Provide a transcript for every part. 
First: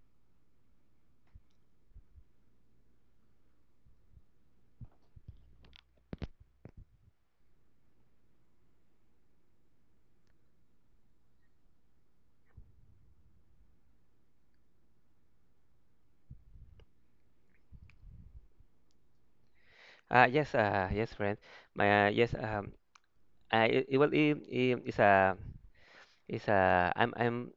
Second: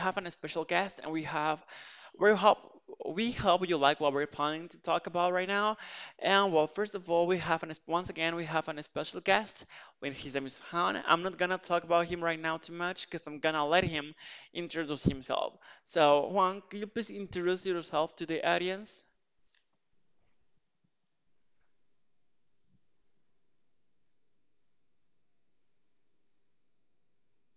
have an special guest and we hope we hope you like what we're planning to talk about right now. And well, first of all, we have an once again we have an special guest. When his name is Han, I'm not gonna talk about him right now too much because I'm gonna let him introduce himself. So Juan, could you please introduce yourself to the audience? Yes, yes, friend. My uh, yes, um, I it, it will it, it, it's a it's a I'm I'm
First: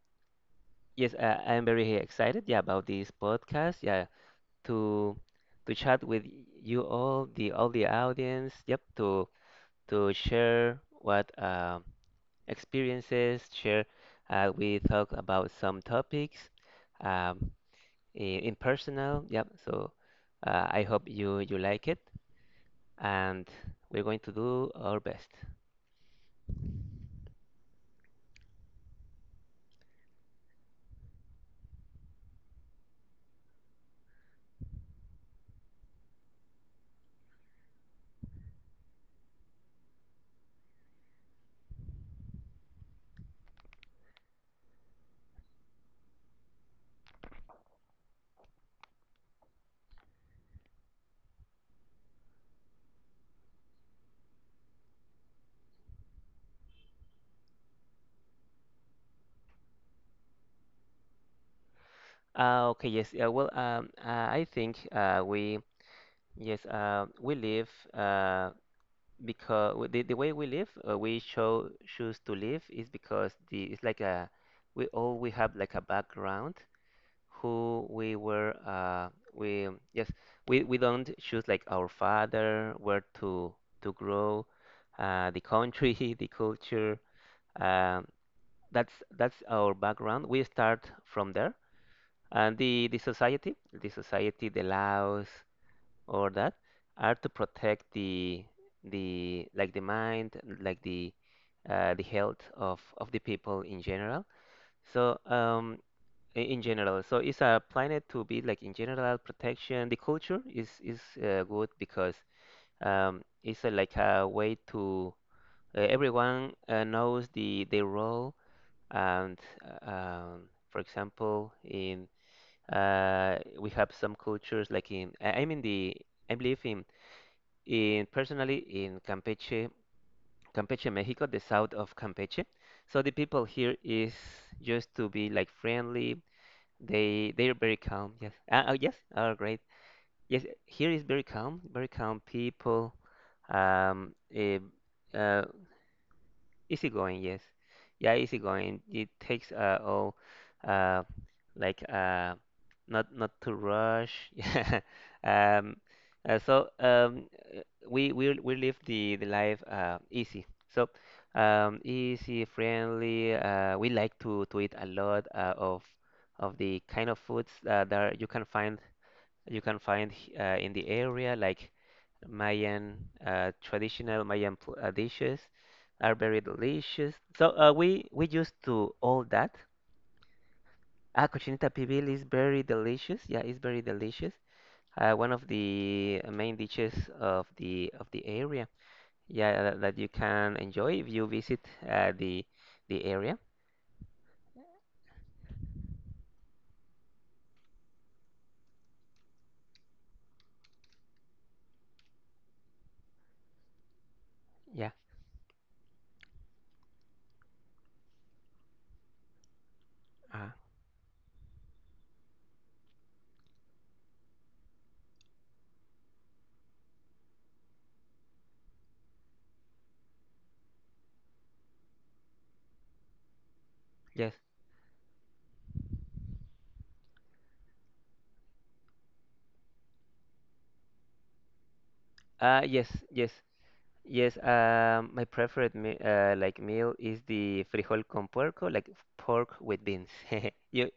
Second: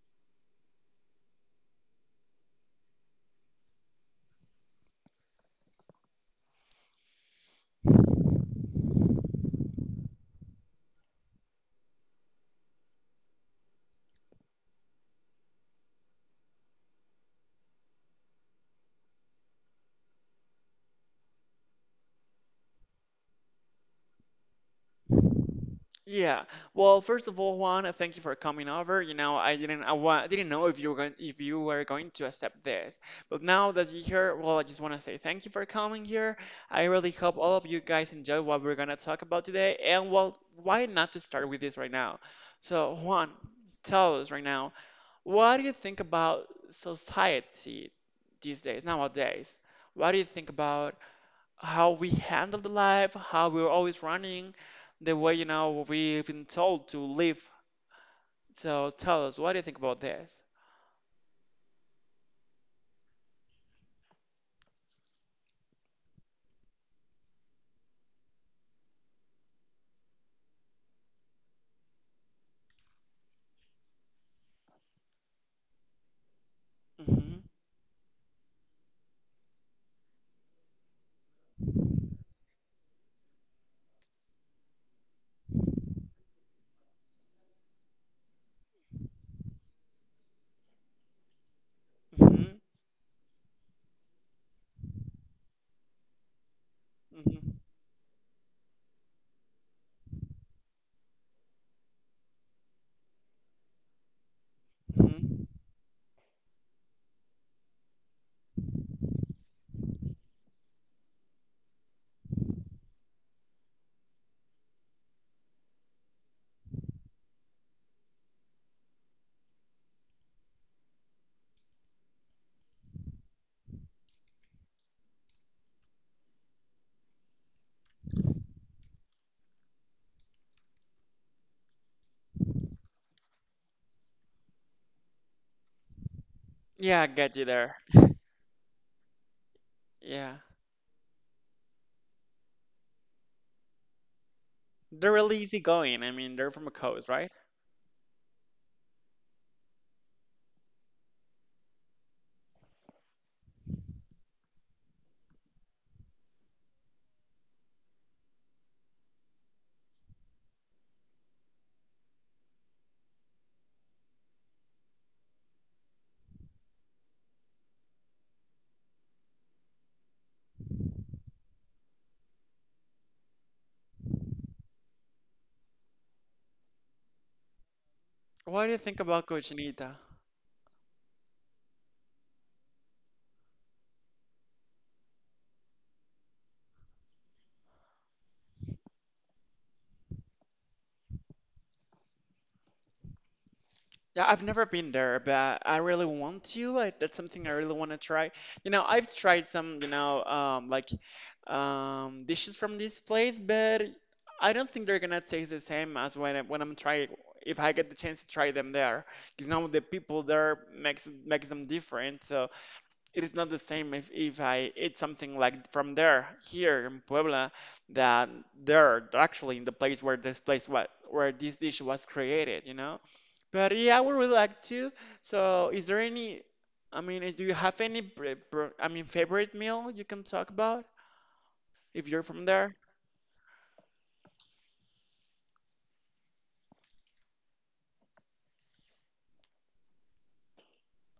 yes, I'm very excited. Yeah, about this podcast. Yeah, to to chat with you all the audience. Yep, to share what experiences share. We talk about some topics, um, in personal. Yep. So, I hope you like it, and we're going to do our best. Yeah. Well, first of all, Juan, thank you for coming over. You know, I didn't know if you were going to accept this. But now that you're here, well, I just want to say thank you for coming here. I really hope all of you guys enjoy what we're gonna talk about today. And well, why not to start with this right now? So, Juan, tell us right now, what do you think about society these days, nowadays? What do you think about how we handle the life, how we're always running, the way, you know, we've been told to live. So tell us, what do you think about this? Okay, yes. Well, I think, we live, because the way we live, we show choose to live is because the it's like a, we have, like, a background. Hmm. Who we were, we yes we, don't choose, like, our father, where to grow, the country the culture, um, that's that's our background. We start from there. Hmm. And the society, the society, the laws, or that are to Hmm. protect the, like, the mind, like the health of the people in general. So, Hmm. In general, so it's a planet to be, like, in general protection. The culture is good because, it's a, like, a way to, everyone, knows the role. And, uh, um, for example, in, we have some cultures, like, in I believe in, personally, in Campeche, Campeche, Mexico, the south of Campeche. So the people here is just to be, like, friendly. Yeah, I They get you they are there. very calm. Yes. Oh, yes. Oh, great. Yeah. Yes. Here is very calm. Very calm people. Um. eh, They're really Uh, easy going. I mean, they're from a coast, Easygoing, right? yes. Yeah, easygoing. It takes all, uh like, not to rush. Yeah. Um so, we live the life, easy. So, easy, friendly. We like to eat a lot, of the kind of foods, that you can find in the area, like Mayan, traditional Mayan, dishes are very delicious. So, we used What do you to think all about that. Cochinita? Ah, cochinita pibil is very delicious. Yeah, it's very delicious. One of the main dishes of the area. Yeah, that you can enjoy if you visit, the area. Yeah, I've never been there, but I really want to. Like, that's something I really want to try. You know, I've tried some, like dishes from this place, but I don't think Yeah. they're gonna taste the same as when I'm trying. If I get the chance to try them there, because now the people Uh, there makes them different. So it is not the same if I eat something like from there here in Puebla that there actually in the place where this place what where this dish was created. You know. But yeah, I would really yes. like to. So, is there any, I mean, do you have any, I mean, favorite meal you can talk about if you're from there? Yes. Yes. Yes, my preferred me like meal is the frijol con puerco, like, pork with beans. You,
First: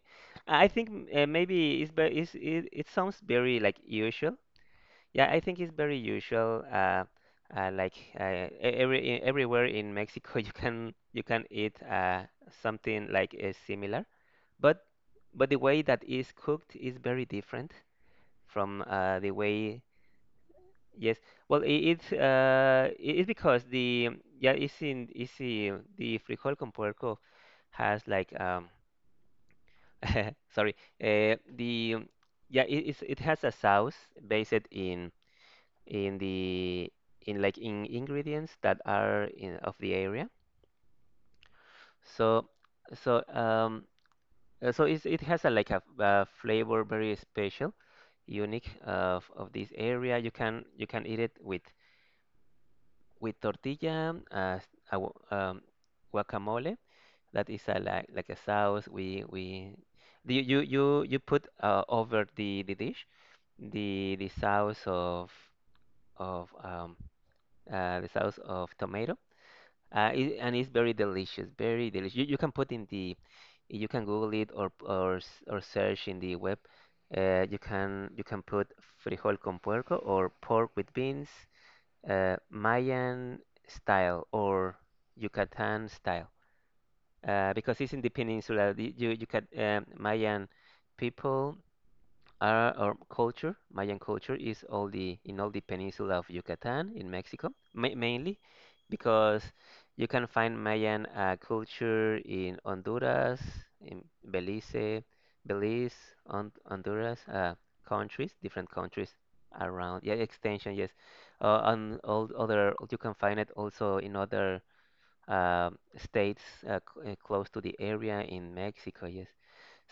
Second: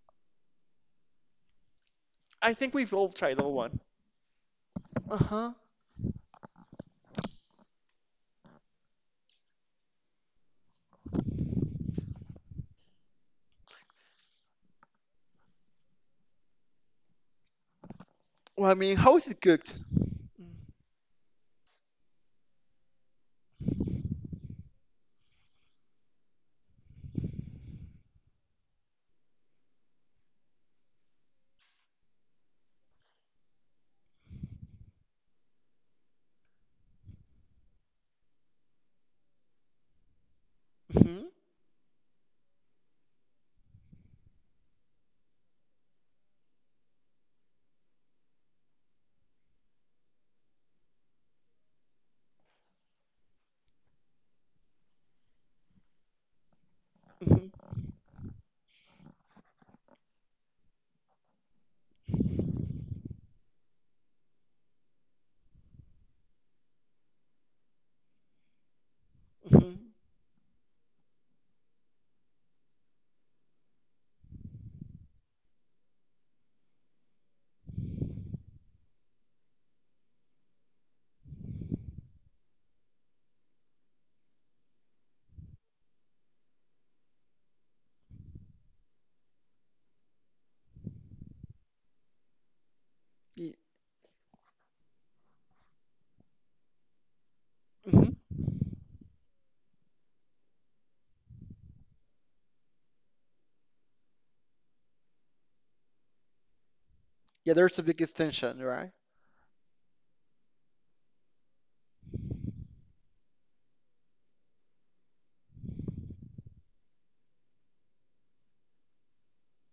I think, maybe it's, I think we've it all sounds tried that very, one. like, usual. Uh-huh. Yeah, I think it's very usual. Like, uh, everywhere in Mexico, you can eat, something like, similar, but the way that is cooked is very different Well, I mean, from, how is it the cooked? way. Yes. Well, it's, it's because the yeah, it's in the frijol con puerco has, like, sorry, the yeah it has a sauce based in, the, in, like, in ingredients that are in of the area. Mm-hmm. So so um so it's, it has a, like, a flavor very special, unique, of this area. You can eat it with, tortilla, a gu- um, guacamole. That is a, Mm-hmm. Like a sauce. We do You put, over the dish, the sauce of, of um the sauce of tomato. Mm-hmm. And it's very delicious, very delicious. You can put in the You can Google it, or search in the web. You can put frijol con puerco or pork with beans, Mayan style or Yucatan style, because it's in the peninsula. You got, Mayan people. Our culture, Y- Mayan culture, is all the in all the peninsula of Yucatan in Mexico, ma mm-hmm. mainly because you can find Mayan, culture in Honduras, in Belize, Belize, Honduras, Yeah, there's a big countries, different extension, right? countries around. Yeah, extension, yes. And all other you can find it also in other, uh, states, close to the area in Mexico. Yes.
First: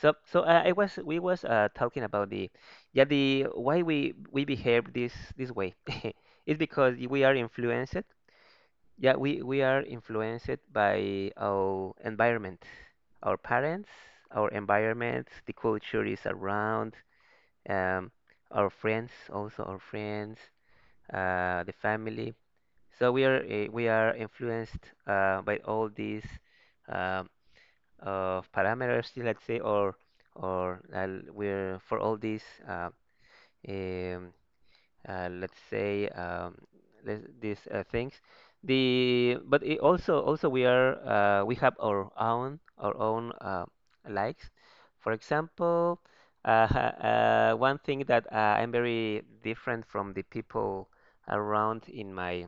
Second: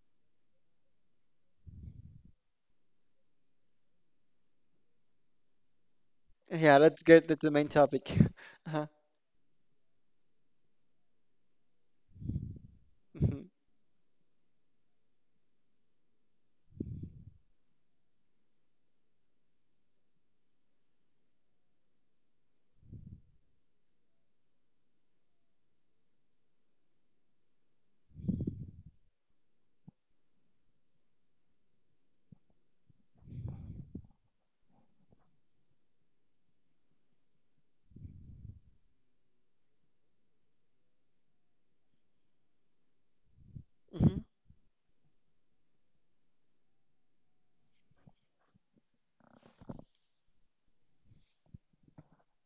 So, I was we was, talking about the, yeah, the why we behave this way is Yeah, because let's we get are to the main influenced. topic. Uh-huh. Yeah, we are influenced by our environment, our Mm-hmm. parents, our environment, the culture is around, um, our friends, also our friends, the family. So, we are influenced, by all these, Um, of parameters, let's say, or we're for all these, um, let's say, these, things. The But it, also we are, we have our own, Mm-hmm. likes. For example, one thing that, I'm very different from the people around, in my,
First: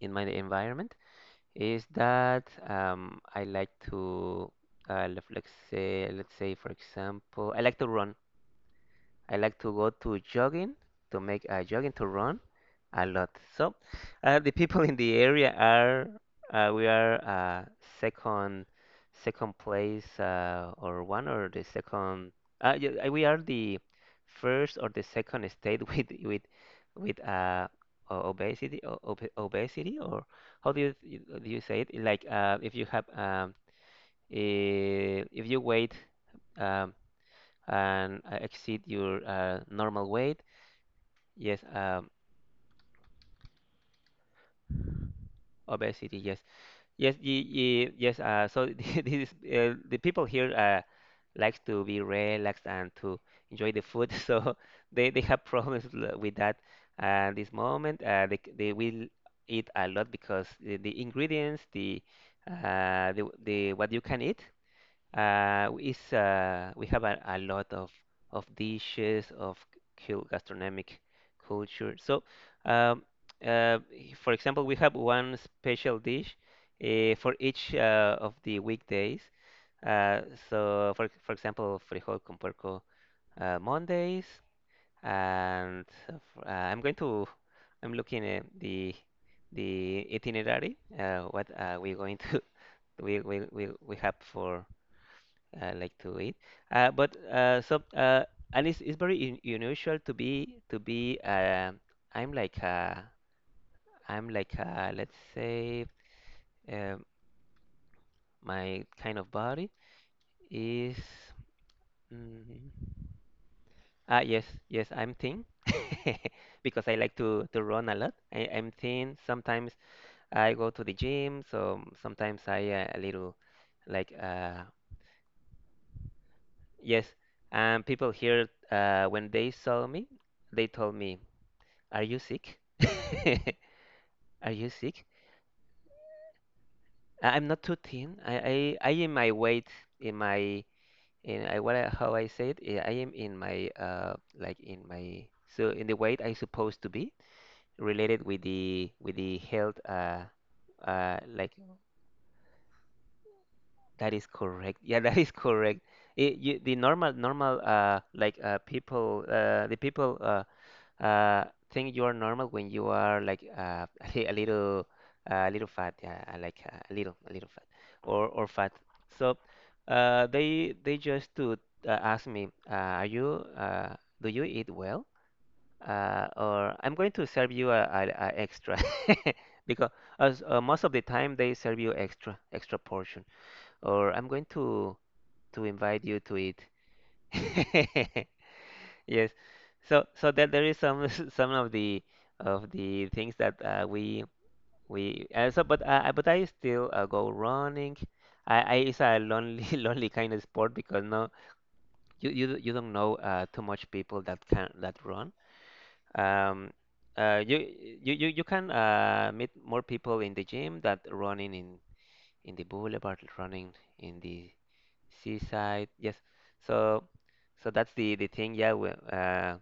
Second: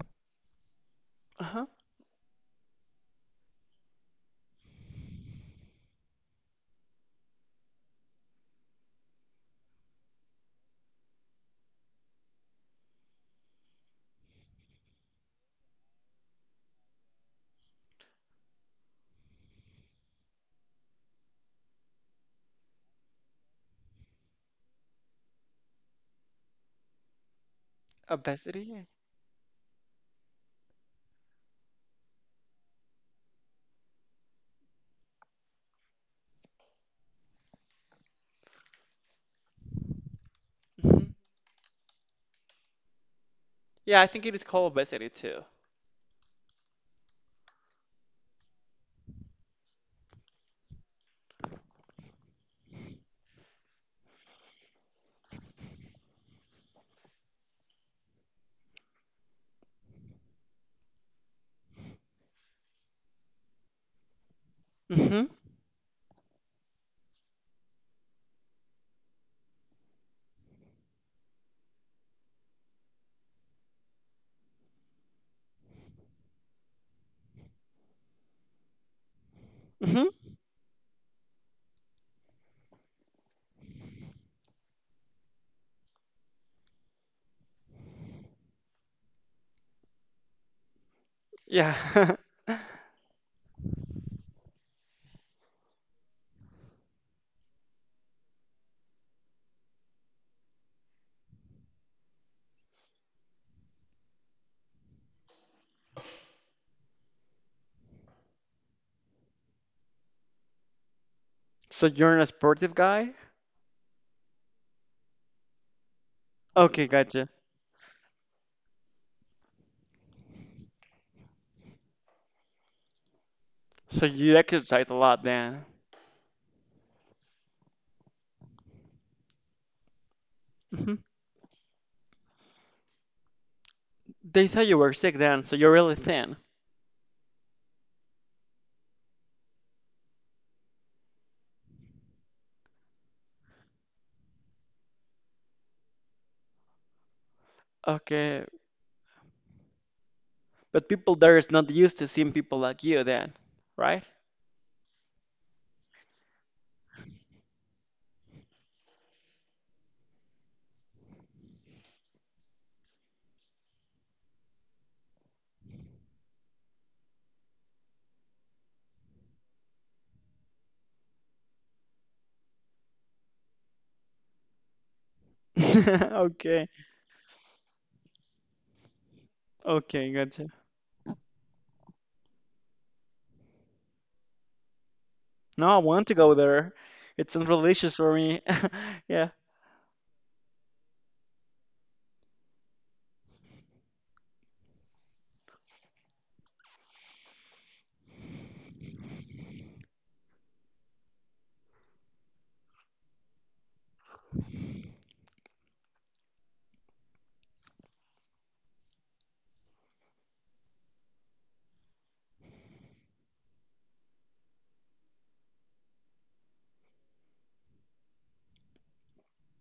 environment, Uh-huh. is that, I like to, let's say, let's say, for example, I like to run. I like to go to jogging, to make a jogging, to run a lot. So, the people in the area are, we are second, place, or one or the second. Yeah, we are the first or the second state with, with uh, Obesity. Obesity, or how do do you say it? Like, if you have, if you weight. Um, and, exceed your, normal weight. Mm-hmm. Yes, Yeah, I think it is called obesity too. obesity. Yes, yes, yes. So, this is, the people here, likes to be relaxed and to enjoy the food. So, they have problems with that. And this moment, they will eat a lot because the ingredients, the what you can eat. Mm-hmm. It's We have a, lot of, dishes of, gastronomic culture. So, um, uh, for example, we have one special dish, for each, of the weekdays. Mm-hmm. Uh, so, for, example, frijol con puerco, Mondays, and, I'm going to I'm looking at the itinerary. What, we're Yeah. going to we have for. I like to eat. But, and it's very un unusual to be, I'm like uh, I'm like, let's say, uh, my kind of body is. So you're an Mm, sportive guy? ah, yes, I'm thin. Okay, Because I like gotcha. to run a lot. I'm thin. Sometimes I go to the gym. So sometimes I, a little, So like you uh exercise a lot then. yes. And people here, when they saw me, they told Hmm. me. Are you sick? They Are thought you you were sick? sick then, so you're really thin. I'm not too thin. I am my weight in my, in I, what I, how I say it. I am in my, in my, so in the weight I supposed to be related Okay, with the health but people uh there is like not used to seeing people like you then, right? that is correct. Yeah, that is correct. The normal, people, the people Uh, think you are normal when you are, like, a little, a little fat. Yeah, I like a little fat, or, fat. So, they just to, ask me, are you, do you eat well? Okay, Or I'm going to serve you a, a extra. Because okay, as, gotcha. Most of the time they serve you extra, extra portion. Or I'm going to No, I invite want to you go to eat. there. It sounds delicious for me. Yeah. Yes. So that there is some some of the things that, we so but I still, go running. I it's a lonely lonely kind of sport because, no you you don't know, too much people that can, that run. Um uh you you can, meet more people in the gym that running in, the boulevard, running in the seaside. Yes. So so that's the thing. Yeah,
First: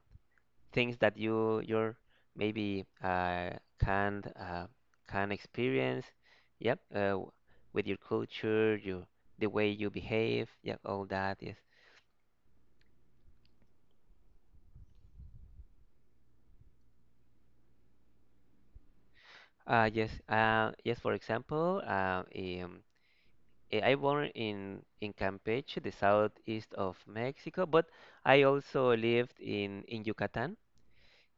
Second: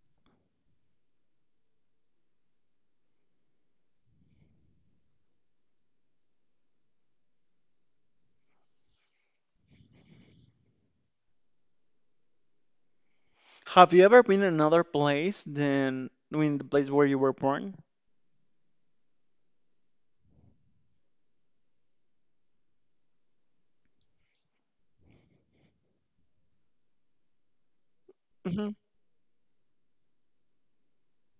things that you're, maybe, can, can experience. Yep, with your culture, your the way you behave. Yep, all that. Yes. Have you ever been in another place than I mean the place where you were born? Yes. Yes. For example, I born in, Campeche, the southeast of Mexico, but I Hmm. also lived in, Yucatan,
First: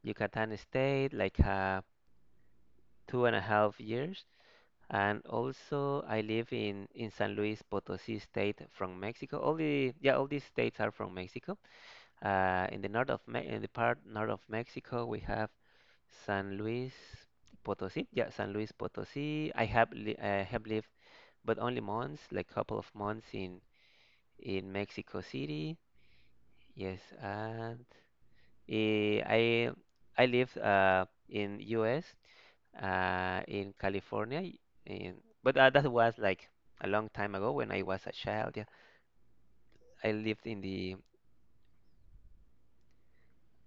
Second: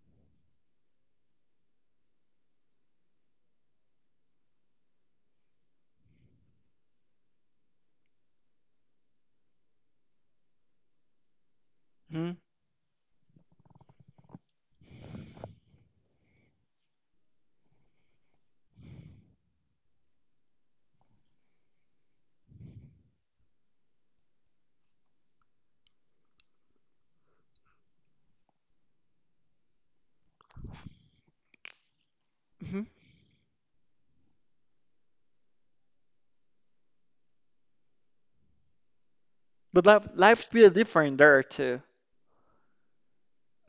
Yucatan state, like, 2.5 years. And also I live in, San Luis Potosí state from Mexico. All the Yeah, all these states are from Mexico. Hmm. In the north of, Me in the part north of Mexico, we have San Luis Potosí. Yeah, San Luis Potosí. I have lived, but only months, like, couple of months in, Mexico City. Yes, and eh, I I lived in U.S Hmm. In California. But that was like a long time ago when I was a child. Yeah, But life I life's lived in be the. different there too.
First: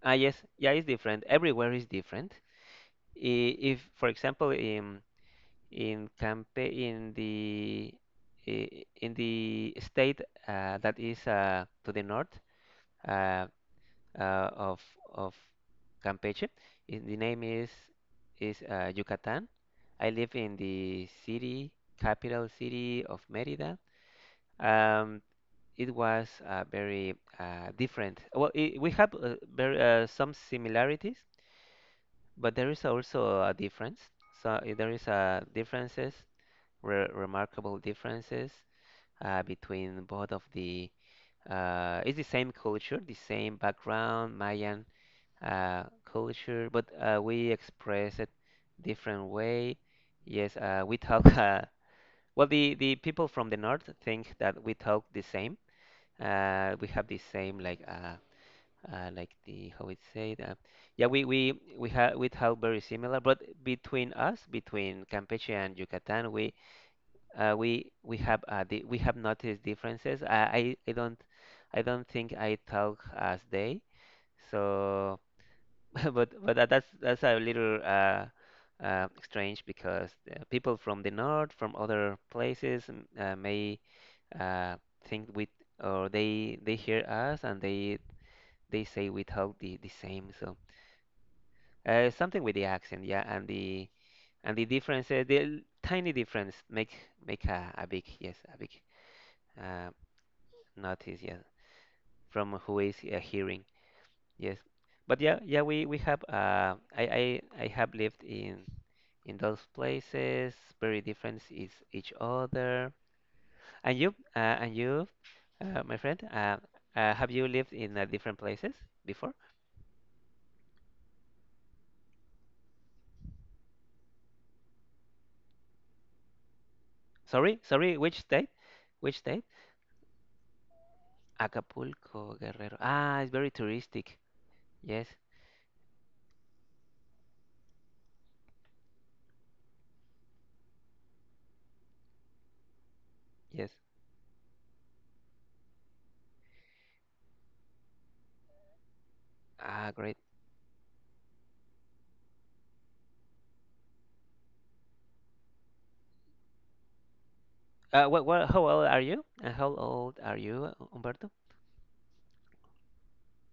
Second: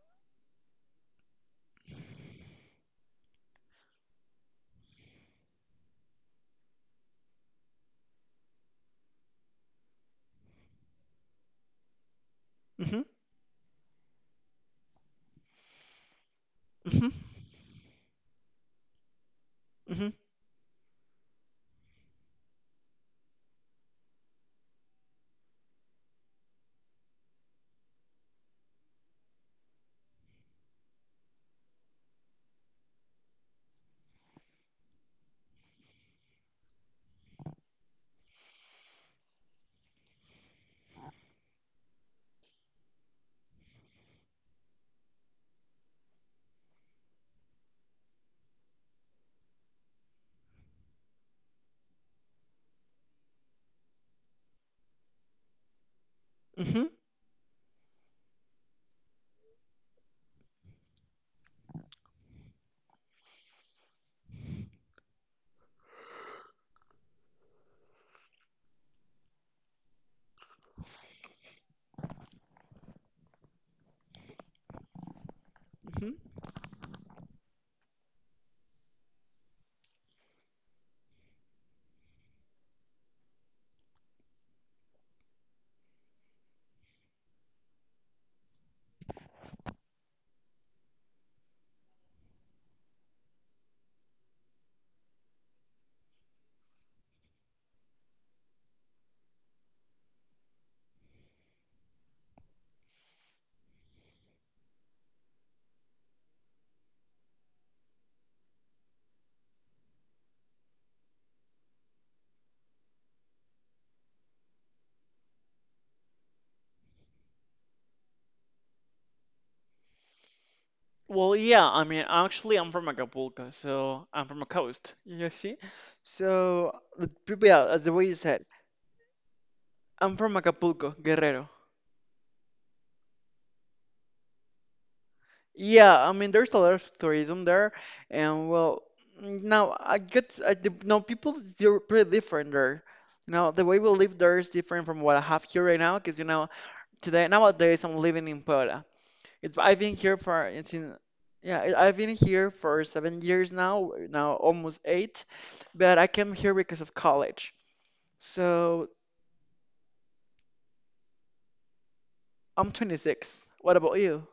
Ah, yes, yeah, it's different. Everywhere is different. If, for example, in Campe in the I- in the state that is to the north, Hmm. uh, uh, of of Campeche, Hmm. the name is Yucatan. Hmm. I live in the city, capital city of Mérida. Um, it was very different. Well, I we have some similarities, but there is also a difference. There is differences, re remarkable differences between both of the. It's the same culture, the same background, Mayan culture, but we express it different way. Yes, we talk. The people from the north think that we talk the same. Hmm. Hmm. Uh, we have the same like the how it said Yeah, we have very similar, but between us, between Campeche and Yucatan, we we have we have noticed differences. I don't think I talk as they. So but that's that's a little strange because people from the north, from other places, mm, may uh, think we, or they hear us, and they say without the, the same. So something with the accent, yeah, and the difference, the tiny difference make make a big, yes, a big, uh, notice, yeah, from who is hearing, yes. But yeah, yeah, we have, I have lived in those places, very different is each other. And you, my friend, have you lived in different places before? Well, yeah, I mean, actually, I'm from Acapulco, so I'm from a coast, you see? So, the people, yeah, the way you Sorry, said, sorry, which state? Which I'm state? from Acapulco, Guerrero. Acapulco, Guerrero. Ah, it's very touristic. Yes, Yeah, I mean, there's a lot of tourism there, and well, mm, now I get, I, the, now people, they're pretty different there. Now, the way we live there is yes. different from what I have here right now, because, you know, today, nowadays, I'm living in Puebla. It's, I've been here for Ah, it's in great. yeah, I've been here for 7 years now, almost eight, but I came here because of college, so How old are you? And how old are you, Humberto? I'm 26. What about you?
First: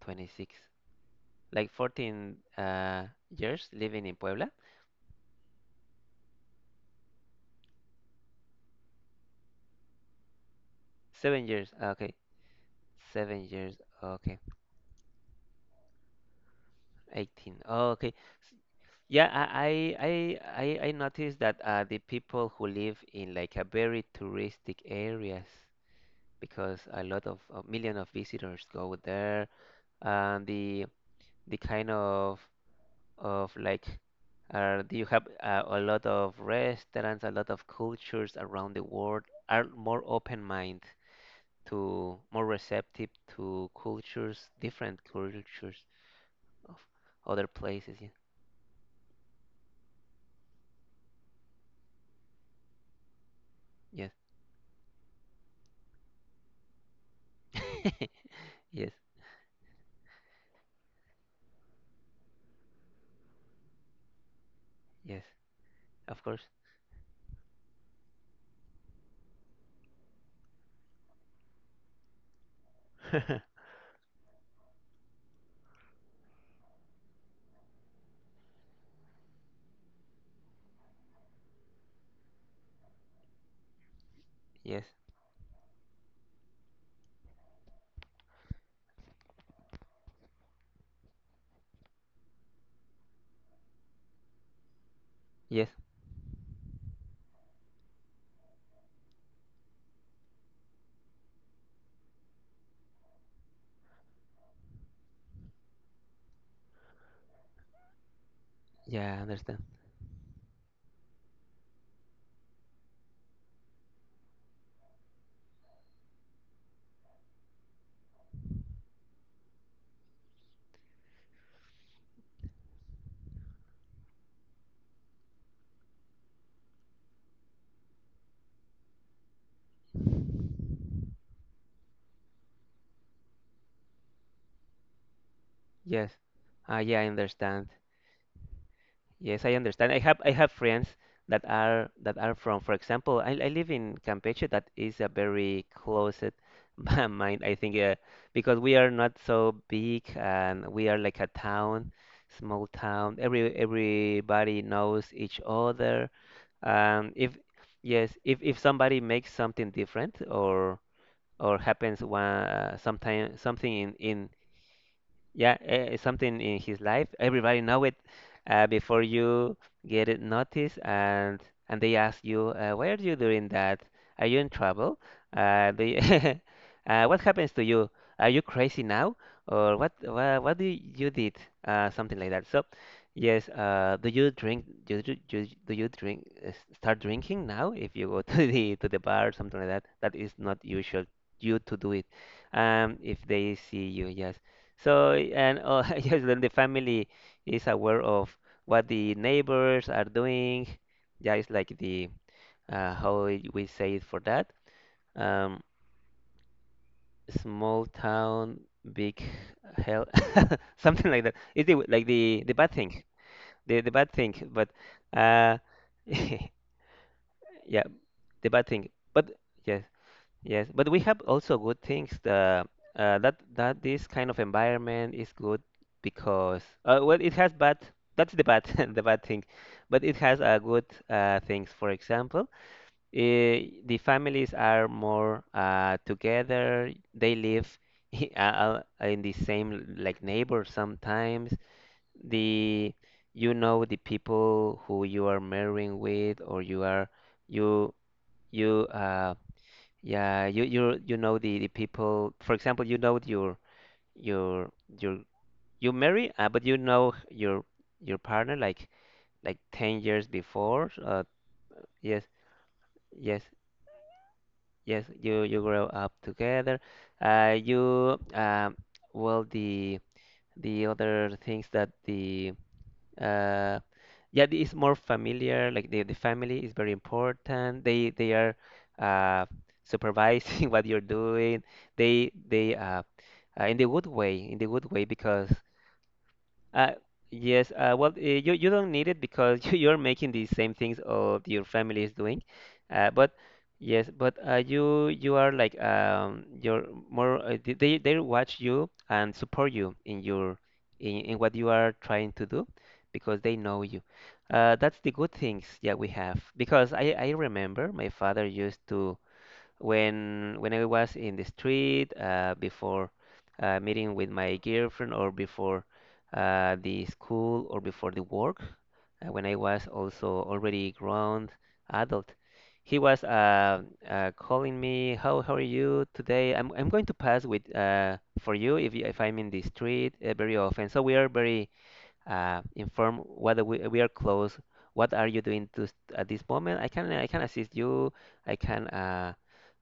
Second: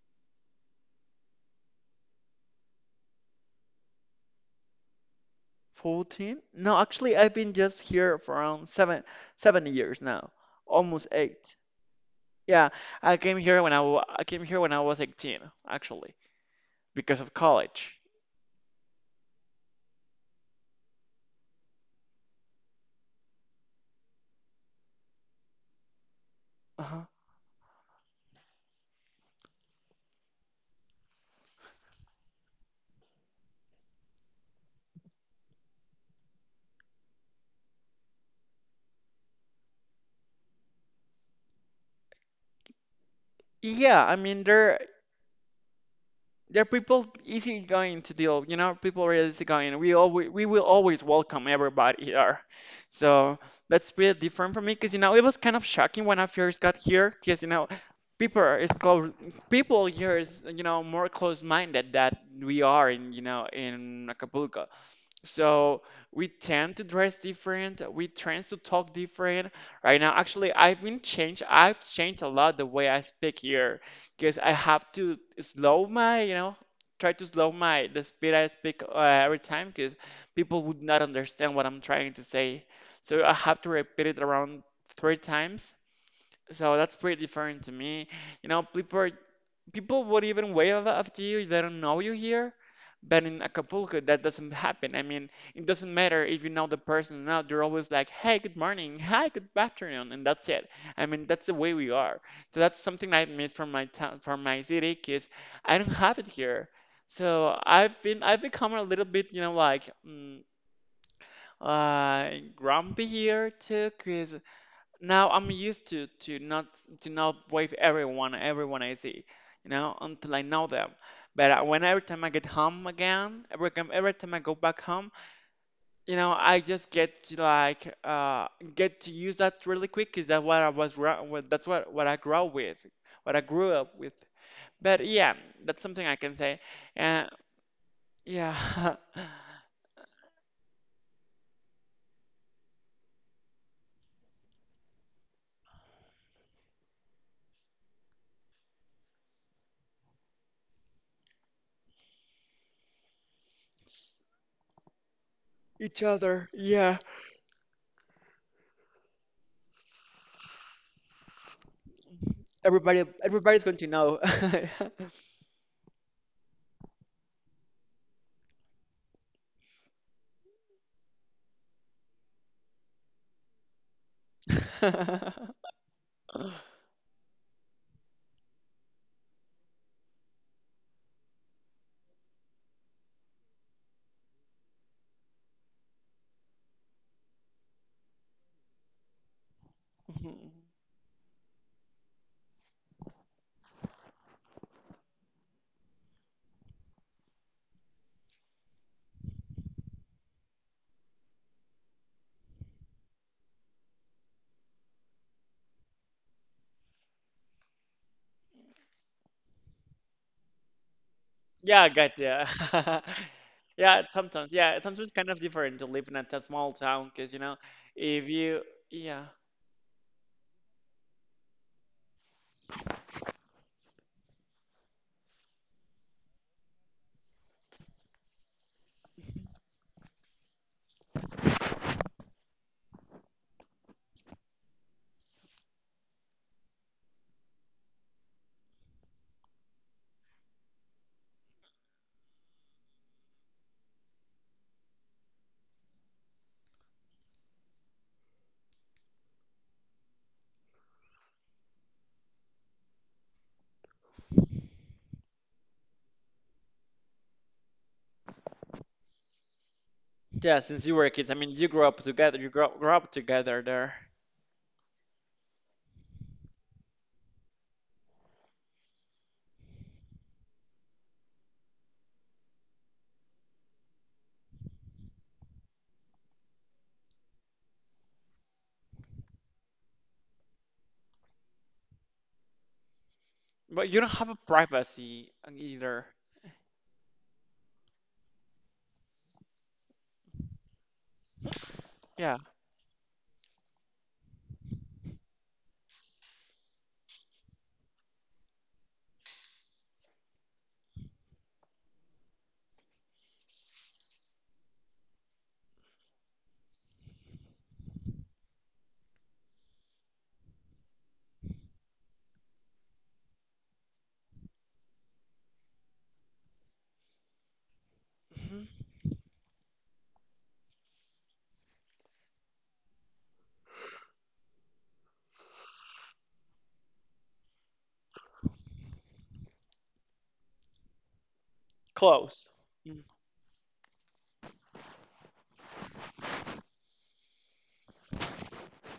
26. Like 14 years living in Puebla? 14? No, actually I've been just here for around seven years now, almost Seven eight, years. Okay. yeah. I came Seven here when years. I wa- I Okay. came here when I was 18 actually, because of 18. Oh, college. okay. Yeah, I noticed that the people who live in like a very touristic areas, because Uh-huh. a lot of, a million of visitors go there, and the kind of like, do you have a lot of restaurants, a lot of cultures around the world, are more open mind, to more receptive to Yeah, I mean cultures, there, different cultures there are of people other easy places. going to deal, people are easy going. We will always welcome everybody here. So that's Yeah. pretty different for me, because you know it was kind of shocking when I first got here, because you know Yes. people are- is Yes. close people here is, you know, more close minded that we are in, in Acapulco. Yes. So Of we course. tend to dress different. We tend to talk different. Right now, actually, I've been changed. I've changed a lot the way I speak here, because I have to slow my, you know, try to slow my the speed I speak every time, because people would not understand what I'm trying to say. So I have to repeat it around Yes. 3 times. So that's pretty different to me. You know, people would even wave after you. They don't know you here. But in Acapulco, that doesn't happen. I mean, it Yes. doesn't matter if you know the person or not. They're always like, hey, good morning. Hi, good afternoon. And that's it. I mean, that's the way we are. So that's something I miss from my town, from my city, 'cause I don't have it here. So I've been, I've become a little Yeah, I bit, you know, understand. like, mm, grumpy here too, because. Now I'm used to to not wave everyone I see, you know, until I know them. But when every time I go back home, you know, I just get to use that really quick. Is that what I was gra- what that's what I grow with, what I grew up with. But yeah, that's something I Yes. can say. Ah, yeah, I Uh, understand. yeah. Yes, I understand. I have friends that are, that are from, for example, I live in Campeche, that is a very closet mind, I think, because we are not so big, and we are like a town, small town. Everybody knows each Each other. other. Yeah, If, yes, if somebody makes something different or happens one everybody sometime everybody's going to something know. in, yeah, something in his life. Everybody know it before you get it noticed, and they ask you, "Why are you doing that? Are you in trouble? Do you what happens to you? Are you crazy now, or what? What do you did? Something like that." So, yes, do you drink? Do you, do you, do you drink? Start drinking now if you go to the bar, something like that. That is not usual. You to do it, if they see you, yes. So, and yes, then the family is aware of what the neighbors are doing. Yeah, it's like the how we say it for that. Um, Small town, big hell, something like that. It's the, Yeah, like I got the ya. bad thing, the bad Yeah, thing. But sometimes. Yeah, sometimes it's uh, kind of different to yeah, live in a small town because, you know, the bad if thing. you, But yeah. yes, yes, but we have also good things. The, that that this kind of environment is good because well, it has bad. That's the bad, the bad thing, but it has good things. For example, the families are more together. They live in the same like neighbor sometimes. The, you know, the people who you are marrying with, or you are, you you yeah, you know the people. For example, you know your your you marry, but you know your partner like 10 years before. Yeah, since you were kids, I Yes, mean, you grew up together. You yes, grew up together there. yes. You grow up together. You well the other things that the, Uh, yeah, it's more familiar. Like the family is very important. They are uh, supervising what you're doing. They In the good way, in the But you good don't way, have a because privacy either. uh, yes, well, you, you don't need it because you, you're making the same things of your family is doing. Yeah. But yes, but you you are like, you're more, they watch you and support you in your, in what you are trying to do because they know you. That's the good things that we have, because I remember my father used to, when I was in the street, before meeting with my girlfriend, or before the school, or before the work, when I Hmm. was also already grown adult, he was, calling me, how are you today, I'm going to pass with for you, if you, if I'm in the street very often, so we are very inform, Close. whether Mm. we are close. What are you doing to, at this moment? I can assist you. I can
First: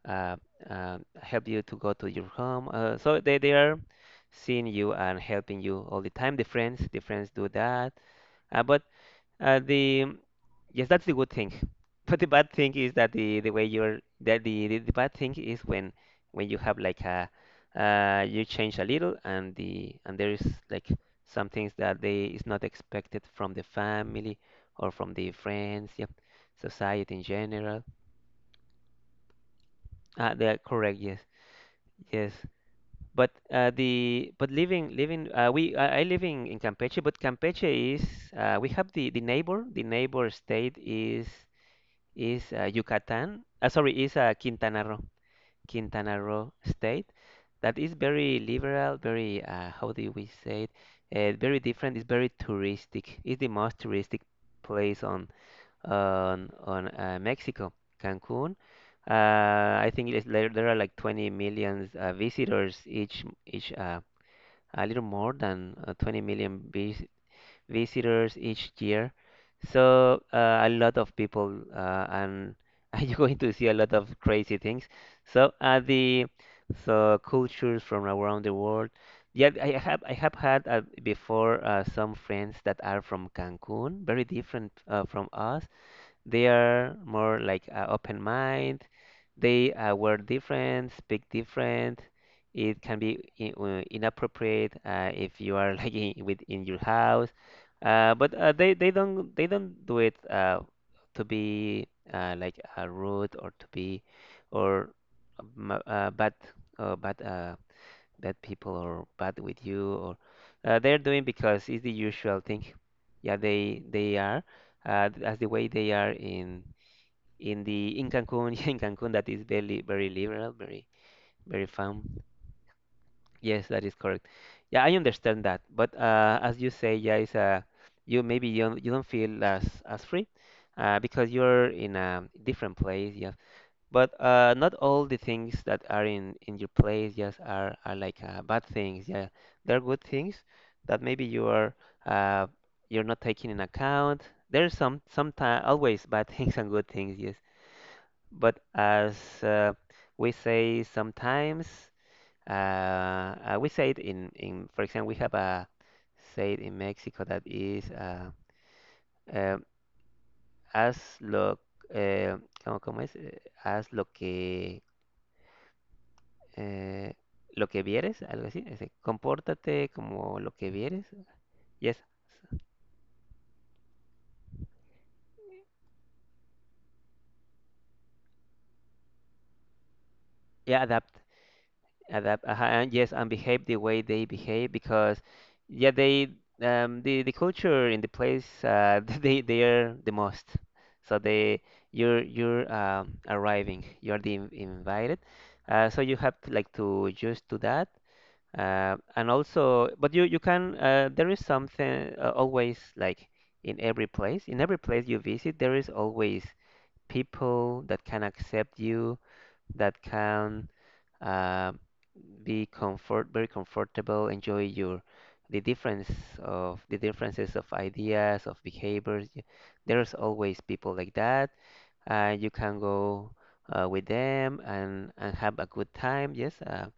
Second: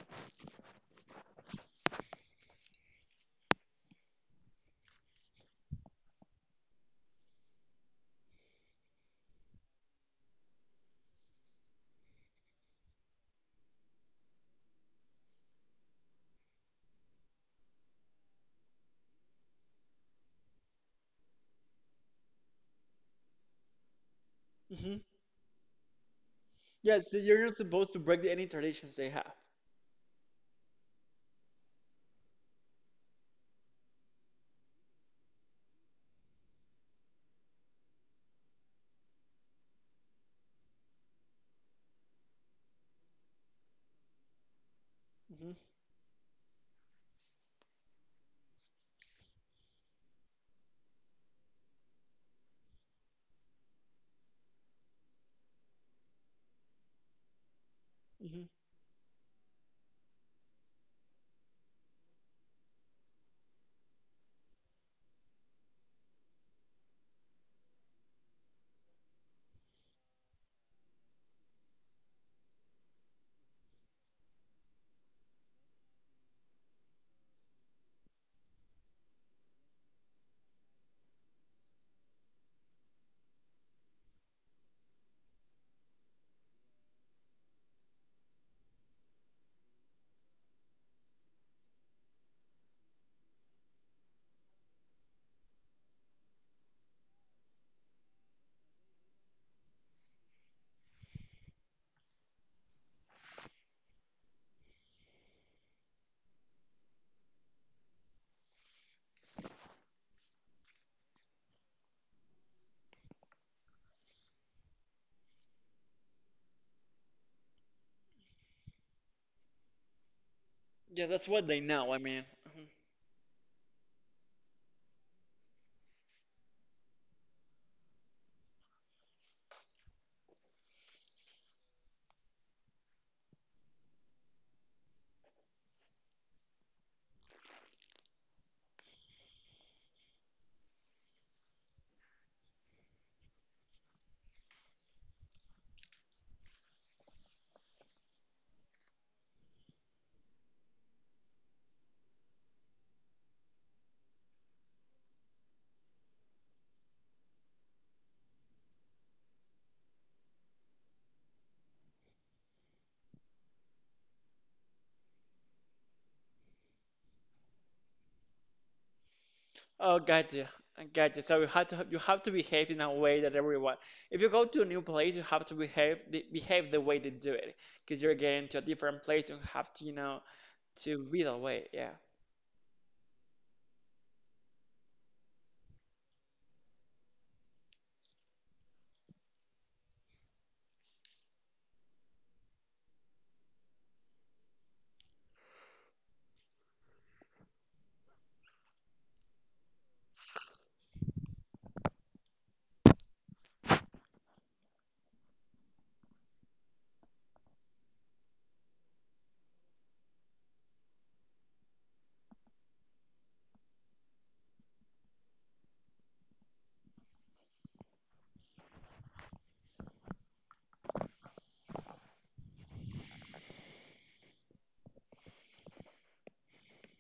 uh, help you to go to your home. So they are seeing you and helping you all the time. The friends, the friends do that. But the, yes, that's the good thing. But the bad thing is that the way you're, that the bad thing is when you have like a you change a little, and the, and there is like some things that they is not expected from the family or Mm-hmm. from the friends, yep, Yeah, society so in you're not general. supposed to break the, any traditions they have. Ah, they are correct. Yes, yes. But the, but living, living, we I live in Campeche, but Campeche is we have the neighbor state is Yucatan. Sorry, is Quintana Roo, Hmm. Quintana Roo state, that is very liberal, very how do we say it? Very different. It's very touristic. It's the most touristic place on Mexico, Hmm. Cancun. Uh, I think it is, there are like 20 million visitors each a little more than 20 million visitors each year. So a lot of people and you're going to see a lot of crazy things. So the, so cultures from around the world. Yeah, I have had before some friends that are from Cancun, very different from us, they are more like open mind. They wear different, speak different. It can be inappropriate if you are like in, within your house. But they don't do it to be like rude, or to be, or bad, bad, that people are bad with you, or they're doing because it's the usual thing. Yeah, they are as the way they are in the in Cancun, in Cancun, that is very very liberal, very Yeah, that's what they very know, I fun. mean. Yes, that is correct. Yeah, I understand that, but as you say, yeah, it's you, maybe you don't feel as free because you're in a different place. Yeah, but not all the things that are in your place just are like bad things. Yeah, there are good things that maybe you are uh, you're not taking in account. There's some, sometimes, always bad things and good things. Yes, but as uh, we say sometimes, we say it in, for example, we have a say it in Mexico that is eh, haz lo, eh, ¿cómo, cómo es? Eh, haz lo que, eh, lo que vieres, algo así, ese, compórtate Oh, como gotcha. lo que I vieres. gotcha. So you Yes, have to behave in a way that everyone. If you go to a new place, you have to behave the way they do it, because you're getting to a different place and have to you know yeah, to adapt, be that way. Yeah. adapt. Ajá, and yes, and behave the way they behave because, yeah, they, the culture in the place they are the most. So they, you're arriving, you're the invited. So you have to like to just do that. And also, but you can there is something always like in every place. In every place you visit, there is always people that can accept you, that can uh, be comfort very comfortable, enjoy your the difference of the differences of ideas, of behaviors. There's always people like that. You can go with them and have a good time. Yes, uh,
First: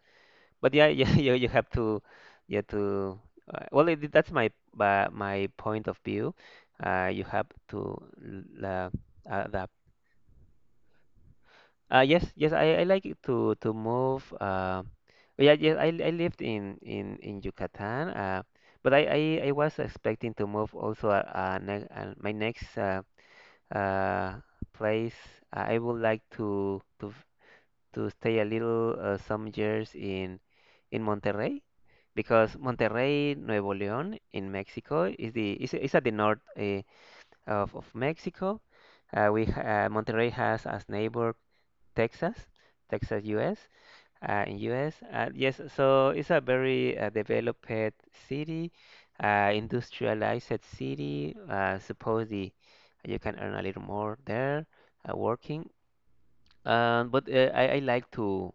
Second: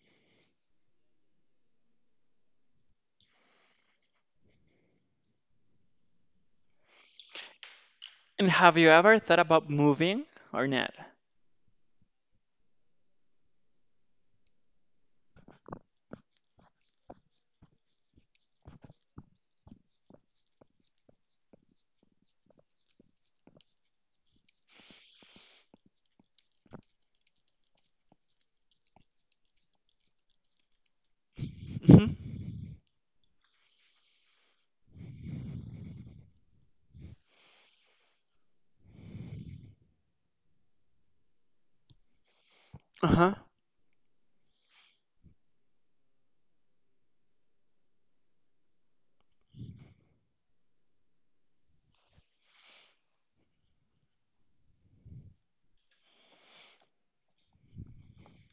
but yeah, yeah, you have to, you have to. That's my point of view. You have to l- And have you uh, ever thought about adapt. moving or not? Yes, yes, I like it to move. Oh, yeah, yeah, I lived in in Yucatan. But I was expecting to move also. Ne My next uh place. I would like to stay a little some years in Monterrey Hmm. because Monterrey, Nuevo León in Mexico is is at the north of Mexico. Monterrey has as neighbor Texas, Texas, Uh-huh. U.S. In U.S. So it's a very developed city, industrialized city. Suppose the you can earn a little more there working. But I like to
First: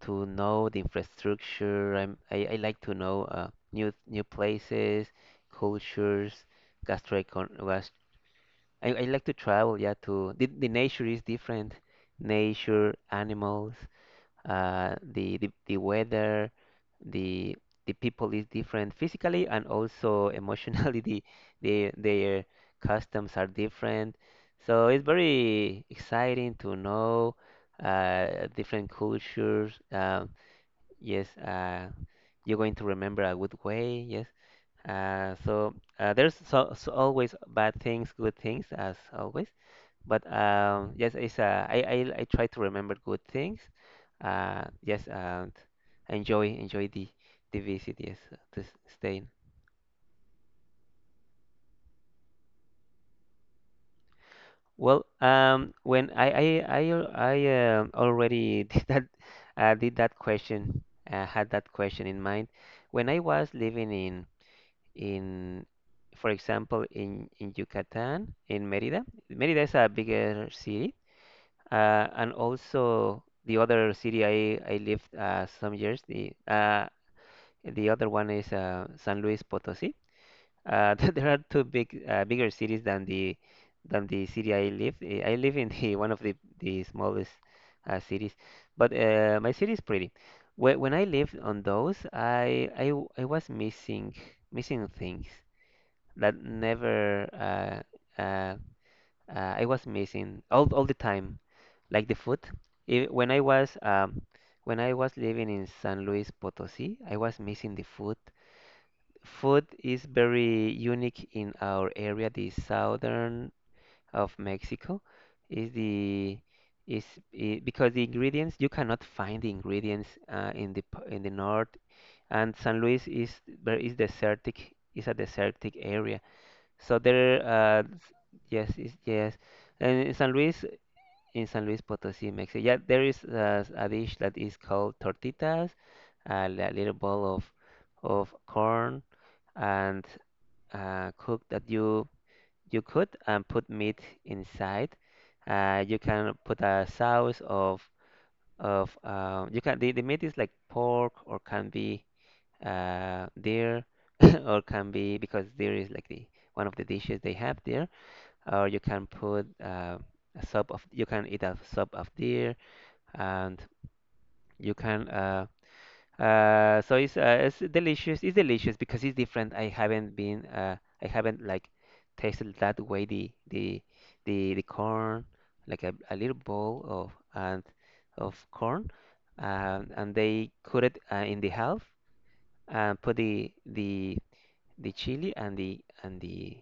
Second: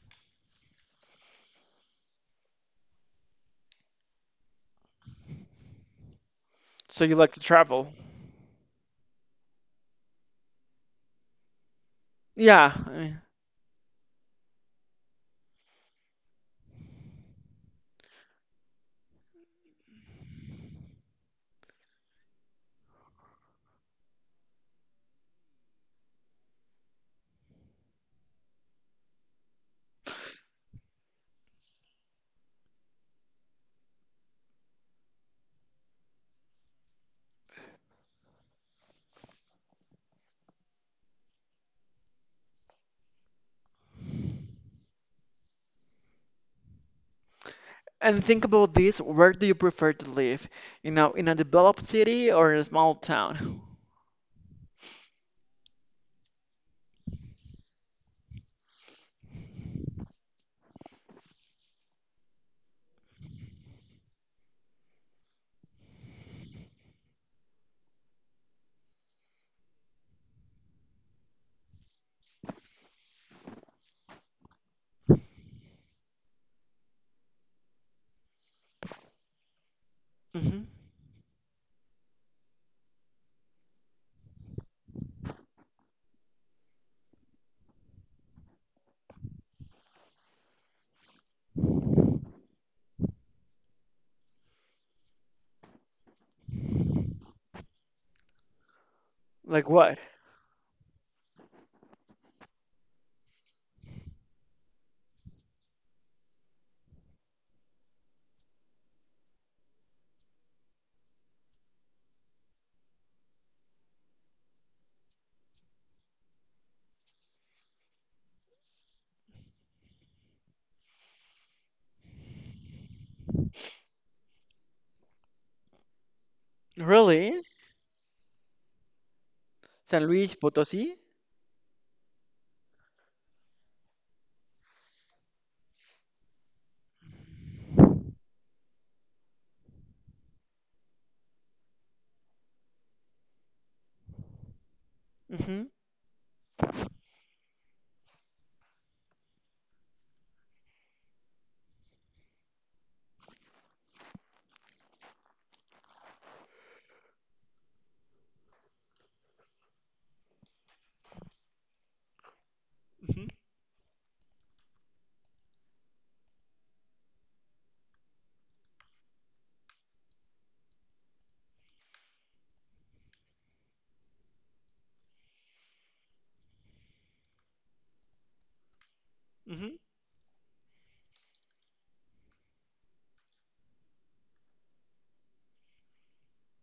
know the infrastructure. I like to know new places, cultures, So you like to gastroecon. Gas, travel? I like to travel. Yeah, to the nature is different. Yeah. Nature, animals, the, the weather, the the people is different physically and also emotionally. Their customs are different. So it's very exciting to know different cultures. Yes, you're going to remember a good way. Yes. So always bad things, good things, as always. But yes, it's I try to remember good things. Yes, and enjoy the visit. Yes, And think to about s- this. stay. Where do you prefer to live? You know, in a developed city or in a small town? Well, when I already did that question had that question in mind when I was living in in, for example, in Yucatan, in Merida. Merida is a bigger city, and also the other city I lived some years, the other one is San Luis Potosí. Hmm. There are two big bigger cities than the city I live. I live in the one of the smallest cities, but my city is pretty. When I lived on those, I was missing things that never I Like was what? missing all the time, like the food. If, when I was living in San Luis Potosí, I was missing the food. Food is very unique in our area, the southern of Mexico, is the is I because the ingredients you cannot find the ingredients in the north, and San Luis is is a desertic area so there, Really? Yes, San and Luis Potosí? in San Luis Potosí, Mexico, yeah, there is a dish that is called tortitas, a little ball of corn and cook that you cook and put meat inside. Hmm. You can put a sauce of you can the meat is like pork or can be deer or can be because deer is like the one of the dishes they have there or you can put a sub of you can eat a sub of deer Hmm. and you can it's delicious because it's different I haven't been I haven't like tasted that way the corn like a little bowl of and of corn and they cut it in the half and put the chili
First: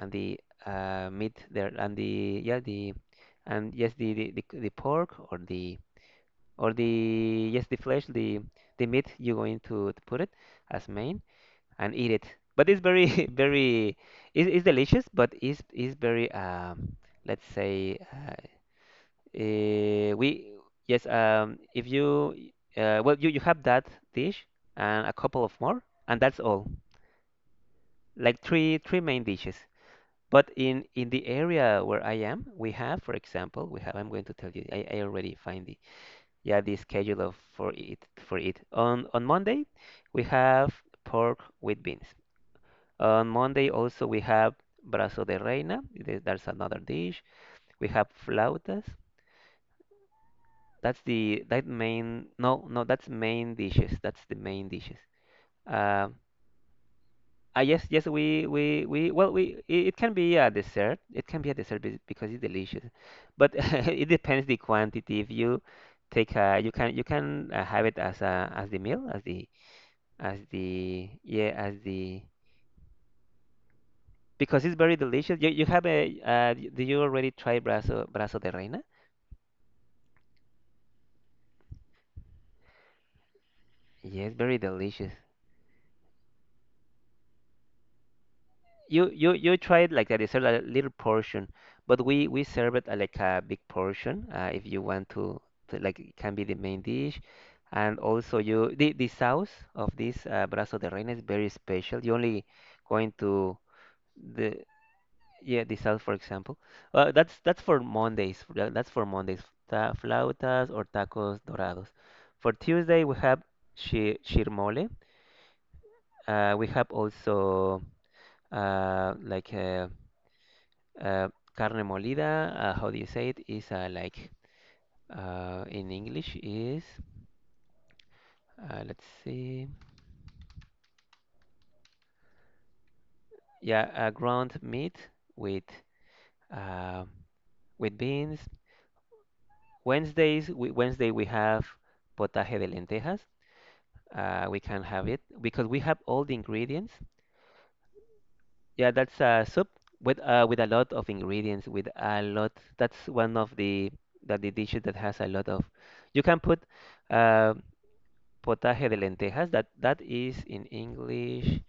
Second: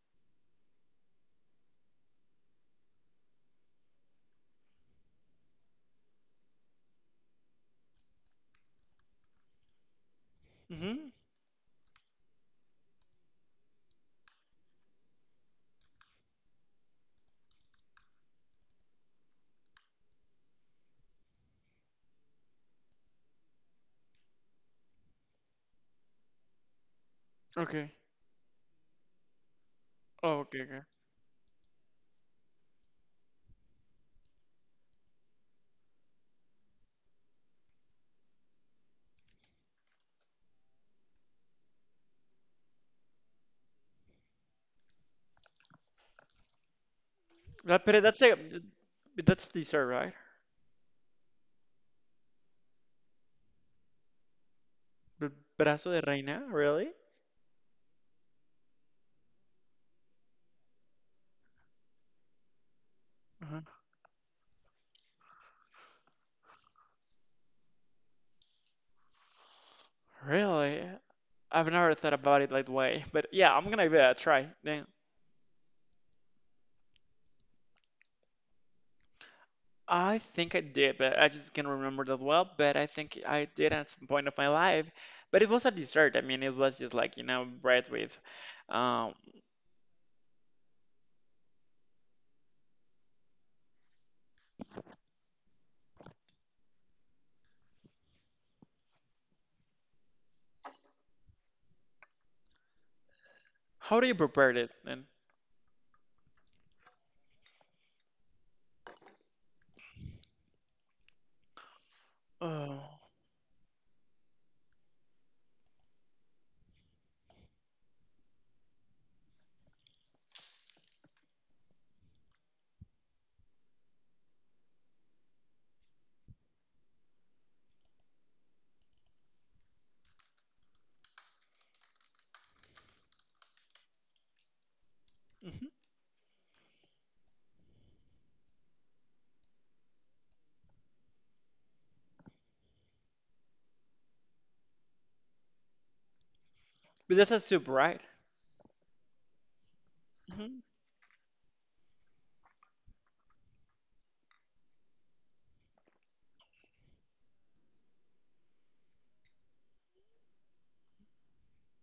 and the meat there and the yeah the and yes the pork or the yes the flesh the meat you're going to put it as Hmm. main and eat it but it's very very it's delicious but it's very let's say eh, we yes if you well you have that dish and a couple of more and that's all Okay. like three main dishes. Oh, But okay, okay. In the area where I am, we have, for example, we have. I'm going to tell you. I already find the yeah the schedule of for it. On Monday, we have pork with beans. On Monday also we have brazo de reina. That's another dish. That, We but have that's a, flautas. but that's dessert, right? That's the that main no no that's main dishes. That's the main dishes. B- Brazo de Uh, reina, really? Ah, yes, yes, we, well, we, it can be a dessert. It can be a dessert because it's delicious, but Uh-huh. it depends the quantity. If you take, you can have it as a, as the meal, Really? Yeah, I've as never thought the, about it that way. But yeah, I'm gonna give it a try because it's then. very delicious. You have a, do you already try brazo de reina? I think I did, but I just can't remember that well. But I think I did at some point Yes, of my very life. delicious. But it was a dessert. I mean, it was just like, you know, bread with. Um, You try it like that. You serve a little portion, but we serve it like a big portion. If you want to like it can be the main dish, and also you the sauce of this brazo de reina is very special. You only going to how do you prepare the it then? yeah the sauce for example. That's that's for Mondays. That's for Mondays. Ta flautas or tacos dorados. For Oh. Tuesday we have chirmole. We have also uh, like. uh, Uh, carne molida, how do you say it? Is like in English is let's see, yeah, ground meat with Hmm. uh, with beans. Wednesday we have potaje de lentejas. We can have it because we have all the ingredients. But that's a soup, right? Yeah, that's a soup with Hmm. a lot of ingredients, with a lot. That's one of the that the dishes that has a lot of. You can put. Uh, Potaje de lentejas. That is in English.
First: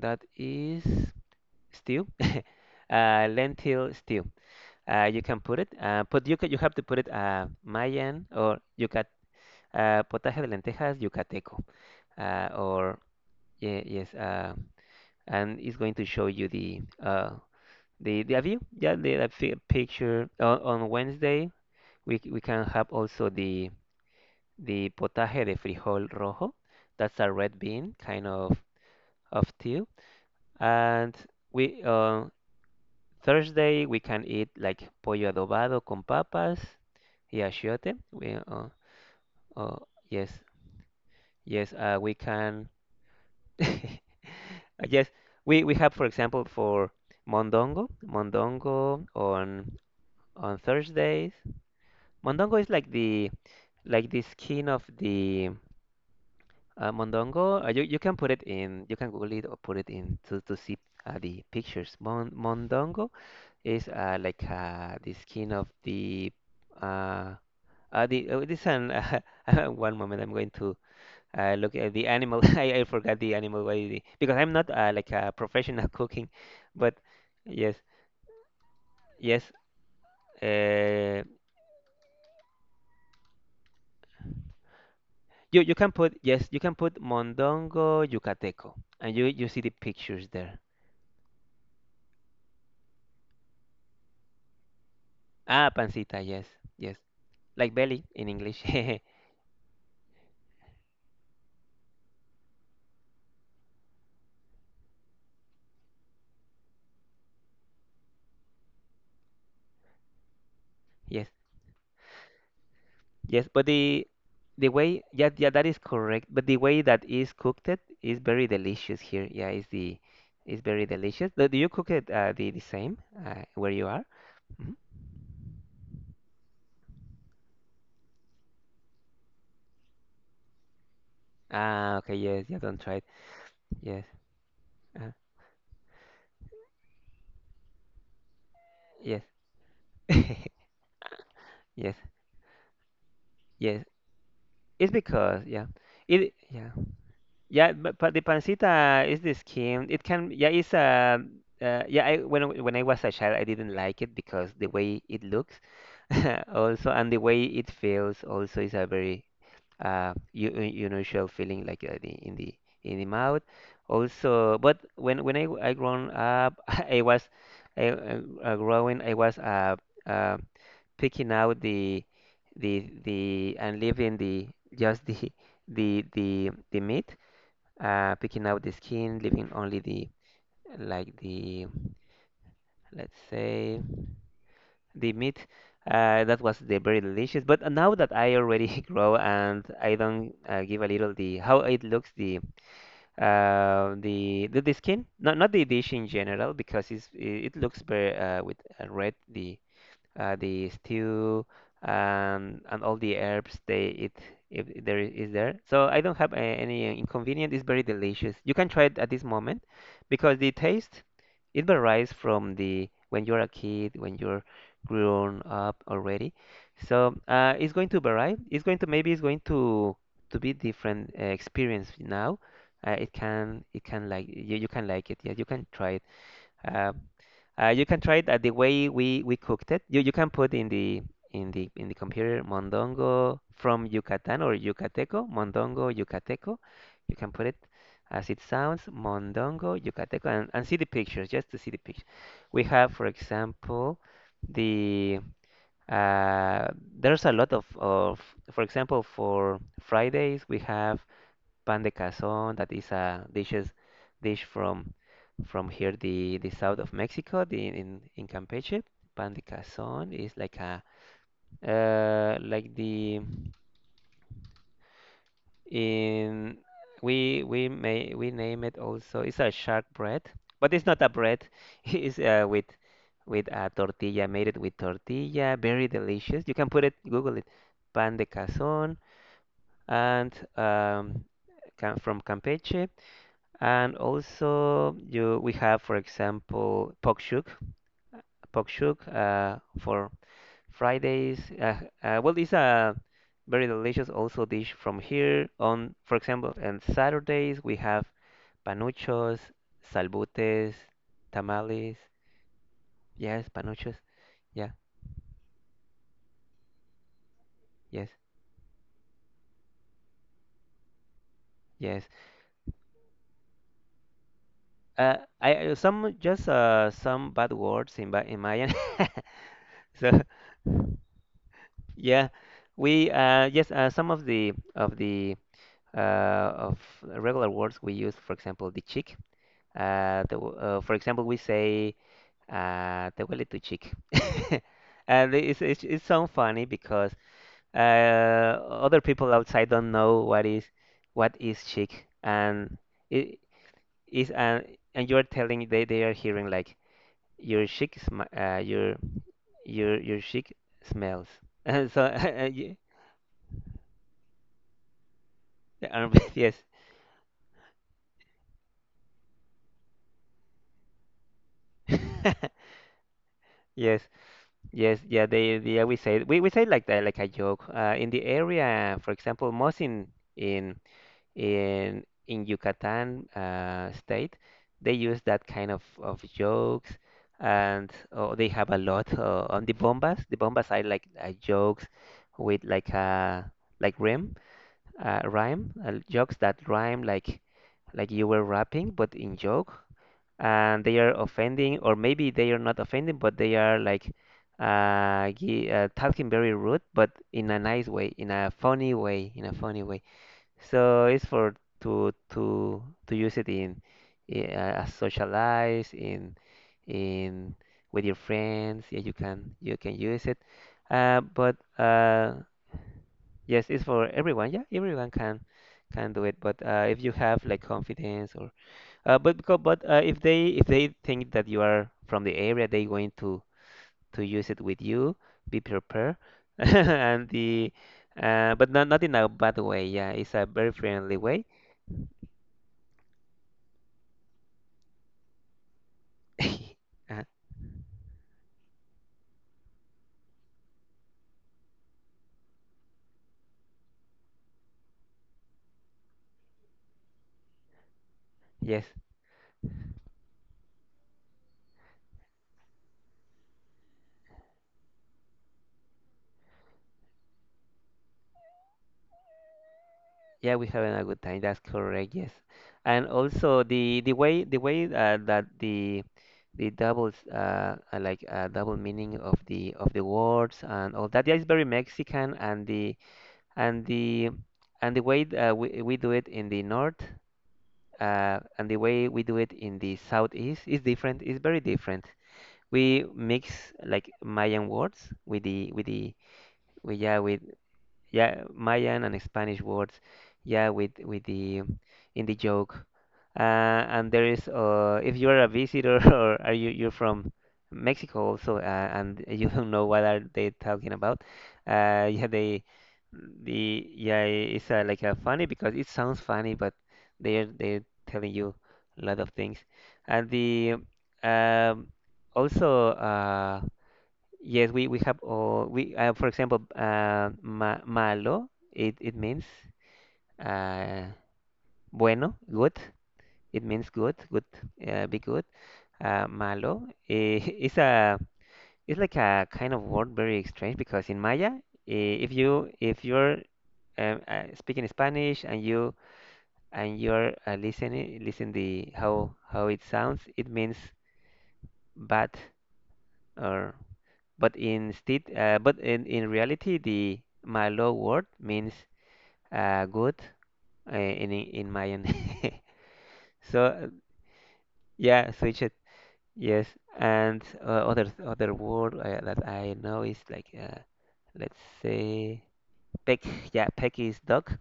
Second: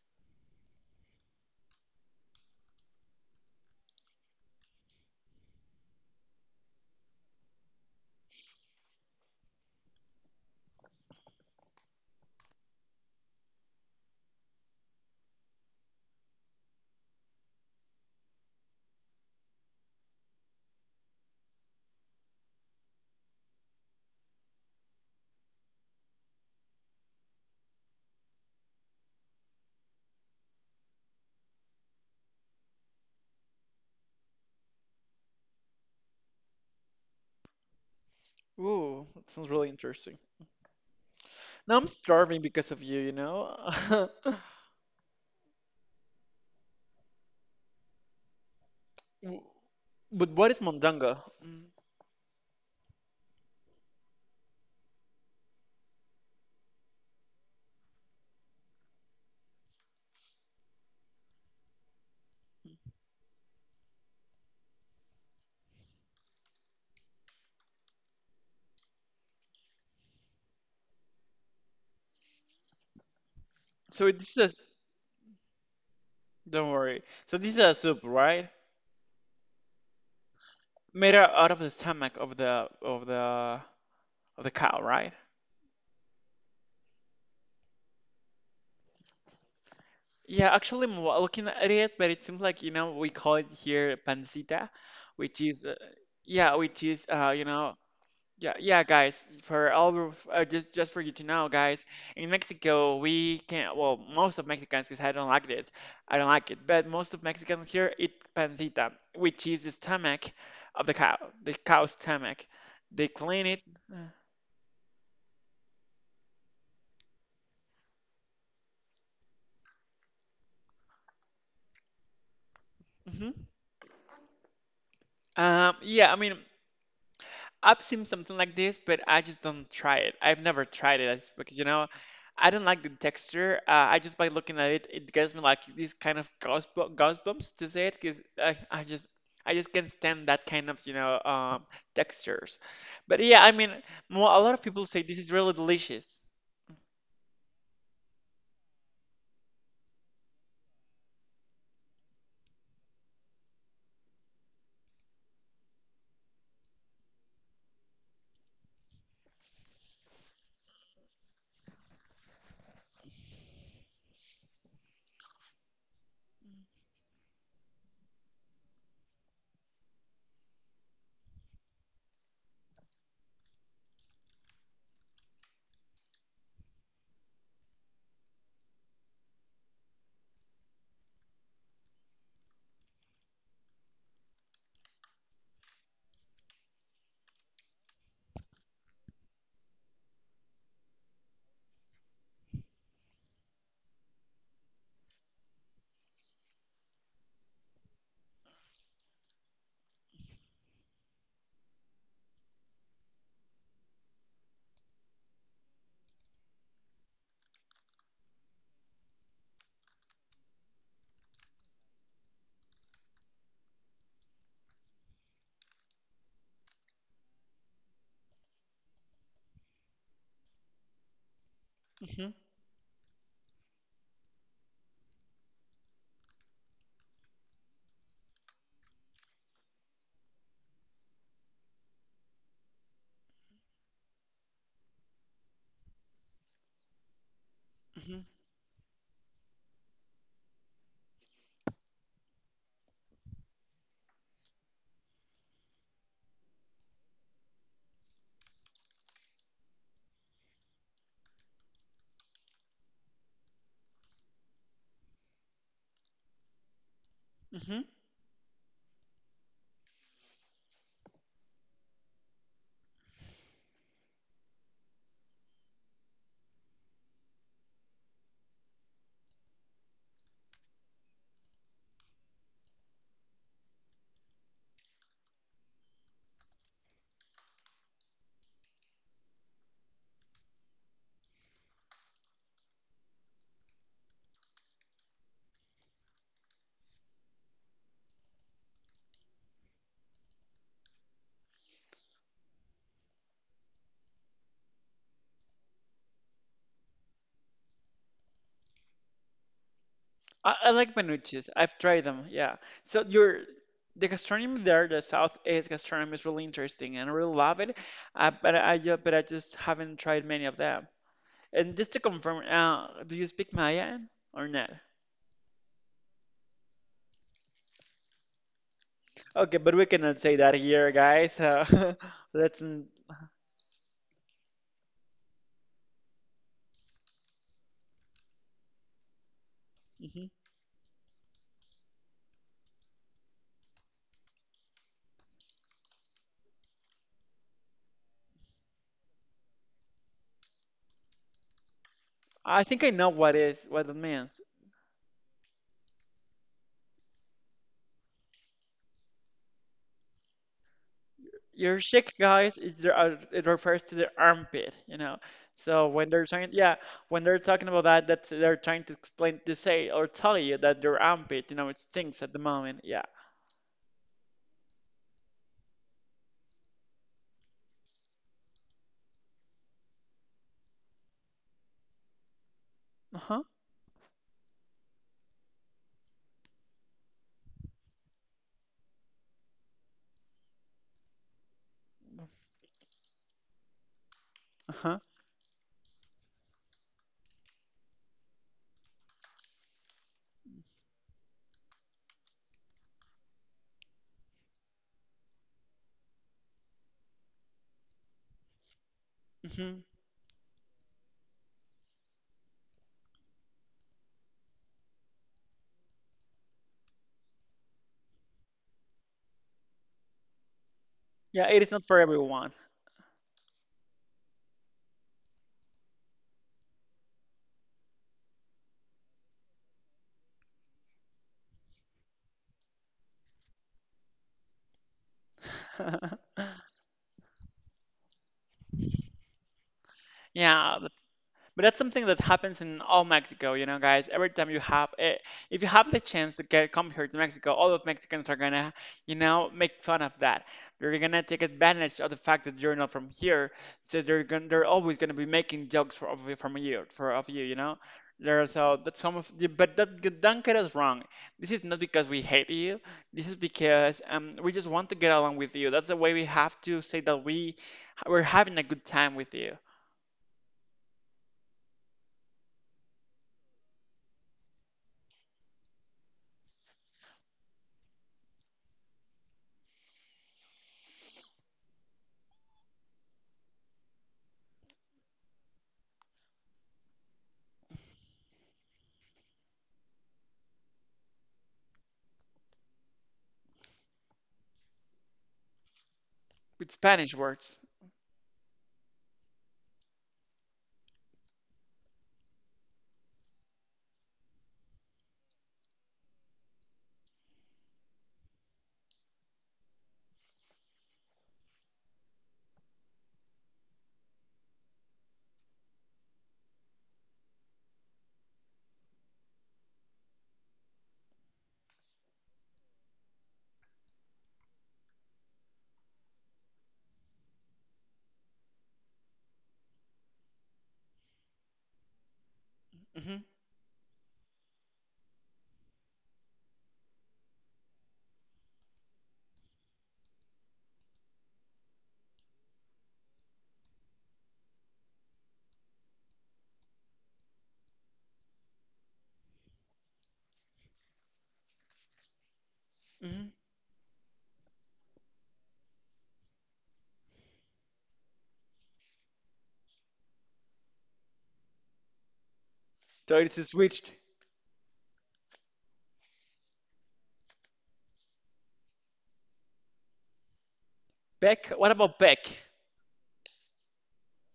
That is stew. Lentil stew. You can put it, but you have to put it Mayan or yucat potaje de lentejas yucateco or yeah, yes, and it's going to show you the view. Yeah, the picture on Wednesday. We can have also the potaje de frijol rojo. That's a red bean, kind of tea. And we Thursday we can eat like pollo adobado con papas y achiote. We Ooh, that sounds uh, really interesting. yes Yes Now I'm we starving can because of you, you know? yes we have for example for mondongo W- But on what is Thursdays. mondongo? Mm. Mondongo is like the skin of the mondongo. You you can put it in you can Google it or put it in to see the pictures. Mondongo is like the skin of uh, the oh, this an one moment I'm going to look at the animal. I forgot the animal what is it- So because I'm this not is, like a professional cooking, but don't worry. So yes, this is a soup, right? yes. Uh, Made out of the stomach of the of the cow, right? you you can put yes you can put mondongo yucateco and you see the pictures there. Yeah, actually, I'm looking at it, but it seems like, you know, we call it here pancita, which Ah, is, pancita. Yes, yeah, yes. which is, you Like know. belly in English. Yeah, yeah, guys. For just for you to know, guys, in Mexico we can, well, most of Mexicans, because I don't like it, but most of Mexicans here eat pancita, which is the stomach of the Yes. cow, the cow's stomach. They Yes, but clean it. Uh, the way yeah yeah that is correct. But the way that is cooked it is very delicious here. Yeah, is very delicious. Do you cook it the same mhm. where you are? Mhm. Yeah, I mean I've seen something like this, but I just don't try it. I've never tried it, it's because you Ah, know, okay. Yes, yeah. I Don't don't try it. like the texture. Yes. I just by looking at Uh, it, it gives me like these kind of goosebumps to say it because yes. I just can't stand that kind of, you know, Yes. textures. But yeah, I Yes. mean, mo a lot of It's people say because this is yeah. really It delicious. yeah. Yeah, but the pancita is the skin. It can, yeah, it's a, yeah. When when I was a child, I didn't like it because the way it looks, also, and the way it feels, also, is a very unusual feeling, like in the mouth. Also, but when I grown up, I was growing. I was uh, picking out the and leaving the just the the meat picking out the skin, leaving only the like the let's say the meat. That was the very delicious. But now that I already grow and I don't give a little the how it looks the the skin, not not the dish in general because it looks very with red the stew and all the herbs they it if there is there. So I don't have a, any inconvenience. It's very delicious. You can try it at this moment because the taste it varies from the when you're a kid, when you're grown up already. So it's going to vary. It's going to maybe it's going to be different experience now. Hmm. It can like you can like it. Yeah, you can try it. Um, you can try it the way we cooked it. You can put in the in the in the computer mondongo from Yucatan or Yucateco, mondongo Yucateco. You can put it as it Hmm. sounds, mondongo Yucateco, and see the pictures just to see the picture. We have, for example, the uh, there's a lot of for example for Fridays we have pan de cazón, that is a dish from here the south of Mexico, the Hmm. in Campeche. Pan de cazón is like a like the in we may we name it also. It's a shark bread, but it's not a bread. It's with a tortilla, made it with tortilla, very delicious. You can put it, Google it, pan de cazón, and cam- from Campeche. And also you we have, for example, Pokchuk. Pokchuk for Fridays. Well, it's a very delicious also dish from here. On, for example, on Saturdays we have panuchos, salbutes, I like manuchis. tamales. I've tried them. Yeah. So Yes, your, panuchos. the Yeah, gastronomy there, the Southeast gastronomy is really interesting and I really love it. yes, But but I just haven't tried many of them. And just yes. to confirm, do you speak Mayan or not? I some just some bad words in Ba- in Mayan. Okay, but we So. cannot say that here, guys. Yeah, let's. n- we yes, some of the of regular words we use, for example, the chick. Mhm. For example, we say "te huele tu chick," and it's so funny because other people outside don't know what is chick, I and think I know it what is what it is means. And you're telling they are hearing like your chick sm uh, your your chick smells, Your and so cheek, guys, is their, it refers to their armpit, you know. So uh, when they're yes. trying, yeah, when they're talking about that, that's they're trying to explain to say or tell you that their armpit, it stinks at the moment. Yeah. Yes, yes, yeah. Yeah, we say like that, like a joke. In the area, for example, most in in in Yucatan Uh-huh. State, they use that kind of jokes, and oh, they have a lot on the bombas. The bombas are like jokes with like rhyme, Uh-huh. Jokes that rhyme like you were rapping, but in joke and they are offending, or maybe they are not offending, but they are like talking very rude, but in a nice way, in a funny way, in a funny way. Hmm. So it's for to use it in socialize in with your friends. Yeah, you can use it, but Yeah, it is not for everyone. yes, it's for everyone. Yeah, everyone can do it. But if you have like confidence or but because, but if they think that you are from the area, they going to use it with you. Be prepared, and the but not not in a bad way. Yeah, it's a very Yeah, friendly way. but that's something that happens in all Mexico, guys. Every time you have, if you have the chance to get come Uh, here to Mexico, all of Mexicans are gonna, make fun of that. They're gonna take advantage of the fact that you're not from here, so they're gonna, they're always gonna be making jokes for of, you- from you, for of you, you know. There, yes, so that's some of, the, but that don't get us wrong. This is not because we hate you. This is because we just want to get along with you. That's the way we have to say that we're having a good time with you yeah, we having a good time. That's correct. Yes, and also the way that the doubles like double meaning of the words and all that. Yeah, it's very Mexican and and the the way we do it in the north and the way we do it in the southeast is different is very different we mix like Mayan words with the with Spanish with words. yeah, Mayan and Spanish words, yeah, with the in the joke. And there is, if you're a visitor or are you you're from Mexico also, and you don't know what are they talking about, uh, yeah, they it's like funny because it sounds funny, but they're telling you a lot of things, and the um, also Yes, we have all we for example ma malo it means uh, bueno good Mm-hmm. it means good be good malo it's a it's like a kind of word very strange because in Maya if you if you're speaking Spanish and you and you're listening listen the how it sounds it means bad Hmm. or But instead, but in reality, the Malo word means good in Mayan. So it So is switched. yeah, switch it. Yes, and other word that I know is like let's Beck? What about say Beck? peck. Yeah, peck is dog.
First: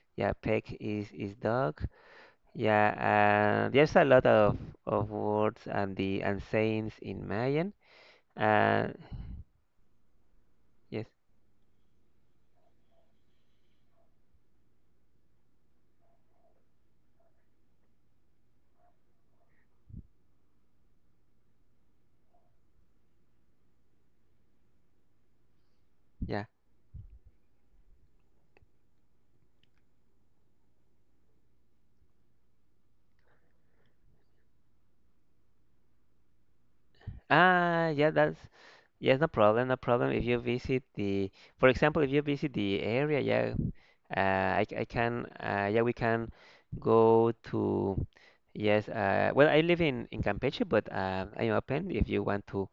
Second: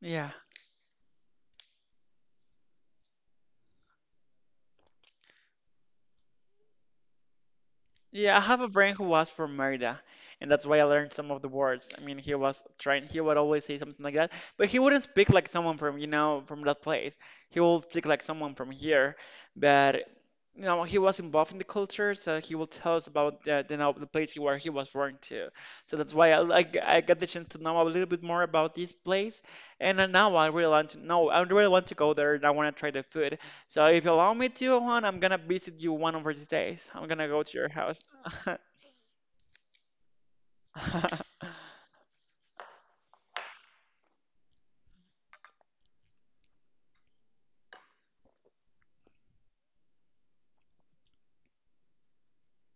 Yeah. Yeah, peck is dog. Yeah, there's a lot of words and the and sayings in Mayan. Yeah, I have a Uh, friend who was from Merida, and that's why I yes, learned some of the words. I mean, he was trying, he would always say something like that, but he wouldn't speak like someone from, from that place. He would speak like someone from here, but, he was involved in the culture, so he will tell us about the, know, the place where he was born to. So that's why I, yeah. like I got the chance to know a little bit more about this place, and now I really want to know, I really want to go there, and I want to try the food. So if you allow me to, Juan, I'm gonna visit you one of these days. I'm gonna go to your Ah, house. yeah, that's yes, no problem, no problem. If you visit the, for example, if you visit the area, yeah, I can, yeah, we can go to, yes, well, I live in Campeche, but I'm open if you want to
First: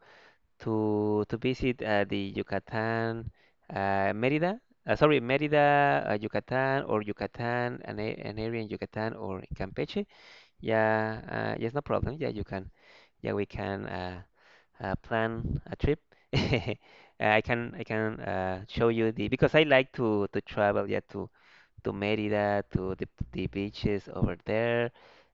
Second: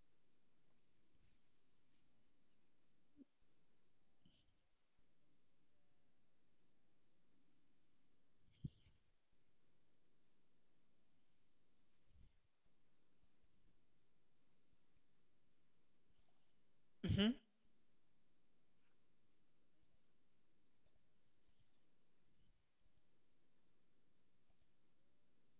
to visit the Yucatan, Mérida, sorry, Mérida, Yucatan, or Yucatan, an area in Yucatan or in Campeche. Yeah, yes, no problem. Yeah, you can. Yeah, we can. Plan a trip. I can show you the because I like to travel yeah to Merida to the beaches over there,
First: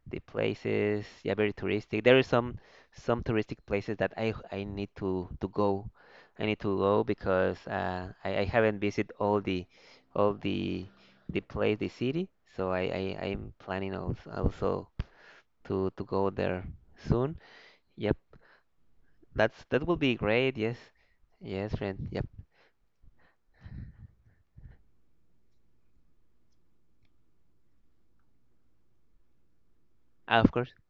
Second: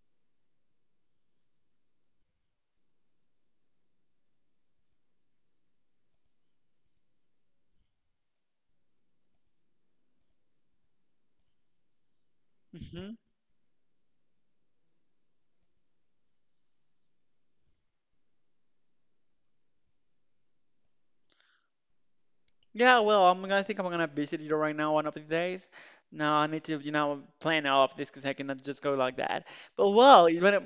the places yeah very touristic. There is some touristic places that I need to go. I need to go because I haven't visited all the all the the place the city. So I hmm. I'm planning also also to go there soon. Yep. That's that will be great. Yes, yes, friend. Yep. Well, I think I'm gonna visit you right now one of these days. Now I need to, plan all of this because I cannot just go like that. But Ah, well, of course.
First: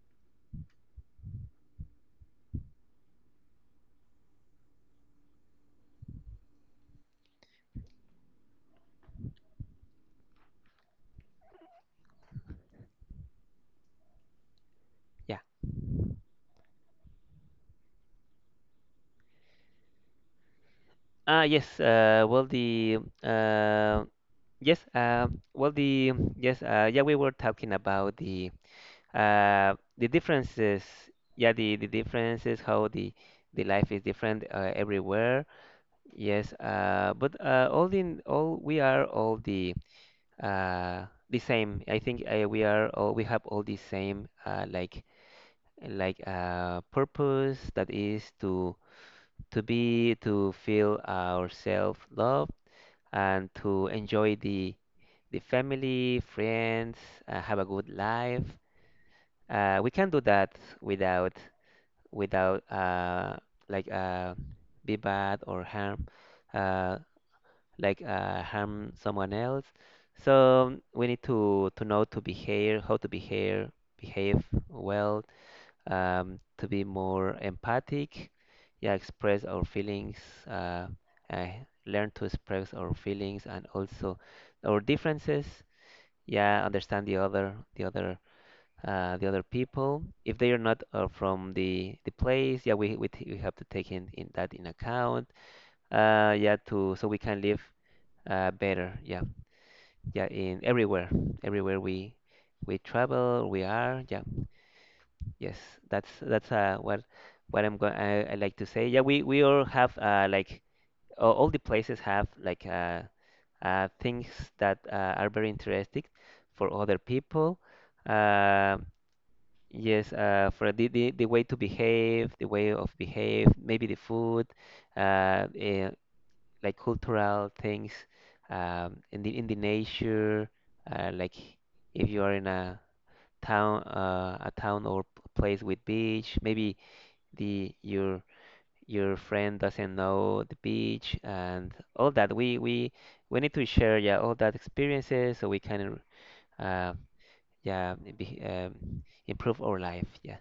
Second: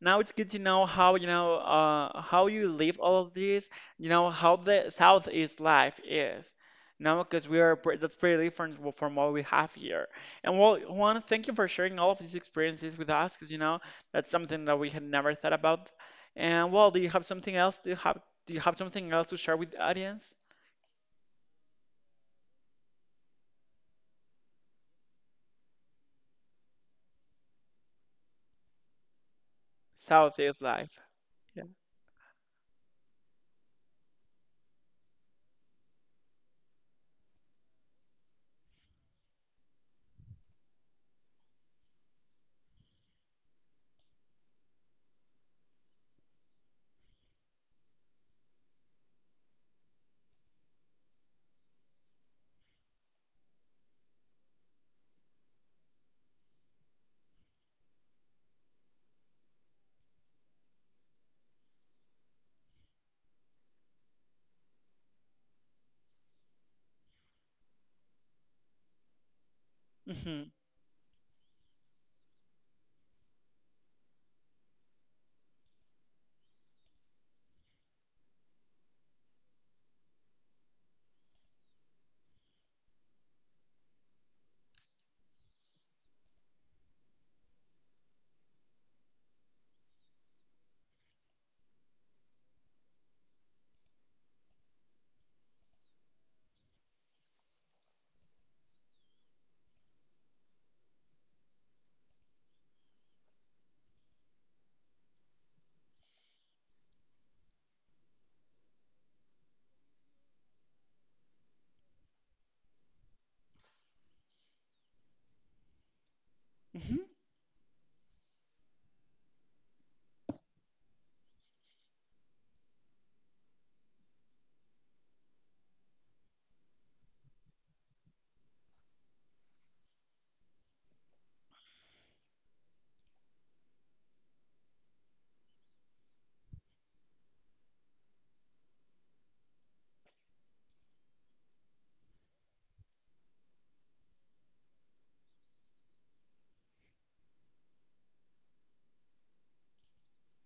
now it's good to know how you live all of this. You know how the Southeast life is. You know, because we are pre that's pretty different w- from what we have here. And well, Juan, thank you for sharing all of these experiences with us, because you know that's something that we had never Yeah. thought about. And well, do you have something else? Do you have something else to share with the audience? Ah, yes. Well, the yes. Well, the yes. Yeah, we were talking about the Southeast differences. life. Yeah, Yeah. The differences how the life is different everywhere. Yes. But all in all, we are all the same. I think we are all we have all the same like a purpose that is to be to feel our self love and to enjoy the family, friends, have a good life. We can do that without without like uh, be bad or harm uh, harm someone else. Hmm. So we need to know to behave, how to behave, behave well to be more empathic, yeah, express our feelings, uh, uh, learn to express our feelings and also our differences. Yeah, understand the other people. If they are not from the place, yeah, we have to take in that in account. Yeah, to so we can live better. Yeah, yeah, in everywhere, everywhere we travel, we are. Yeah. Yes, that's what I'm going. I like to say. Yeah, we all have all the places have like things that are very interesting Hmm. for other people. Uh, yes, for the way to behave, the way of behave, maybe the food, uh, eh, like cultural things, in the nature, like if you are in a town or place with beach, maybe the your friend doesn't know the beach and all that. We we need to share yeah all that experiences so we can uh, yeah improve our life. Yeah.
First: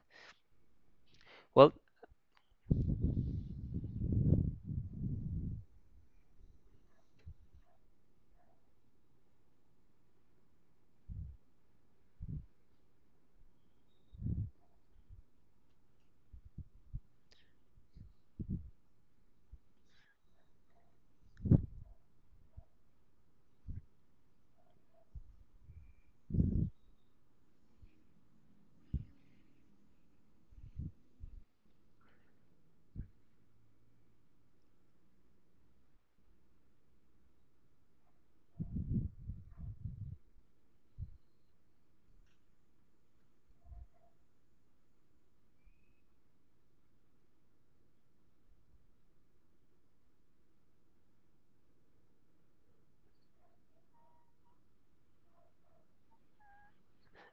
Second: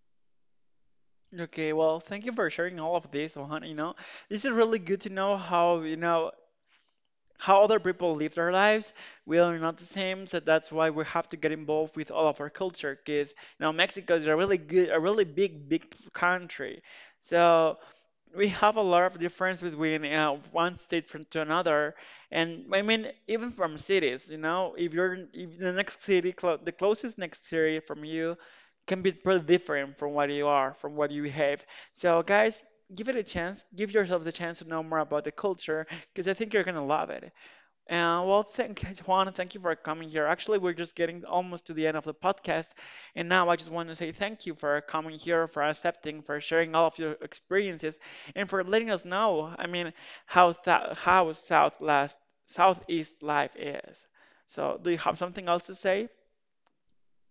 Well, Okay, well, thank you for sharing all of this, Juan. You know, this is really good to know how, how other people live their lives. We are not the same, so that's why we have to get involved with all of our culture, because, Mexico is a really good, a really big country. So we have a lot of difference between one state from to another, and I mean even from cities. You know, if you're in- if the next city, clo the closest next city from you, can be pretty different from what you are, from what you have. So guys, give it a chance. Give yourself the chance to know more about the culture, because I think you're gonna love it. Well, thank Juan, thank you for coming here. Actually, we're just getting almost to the end of the podcast, and now I just want to say thank you for coming here, for accepting, for sharing all of your experiences, and for letting us know. I mean, how th how South last Southeast life is. So, do you have something else to say?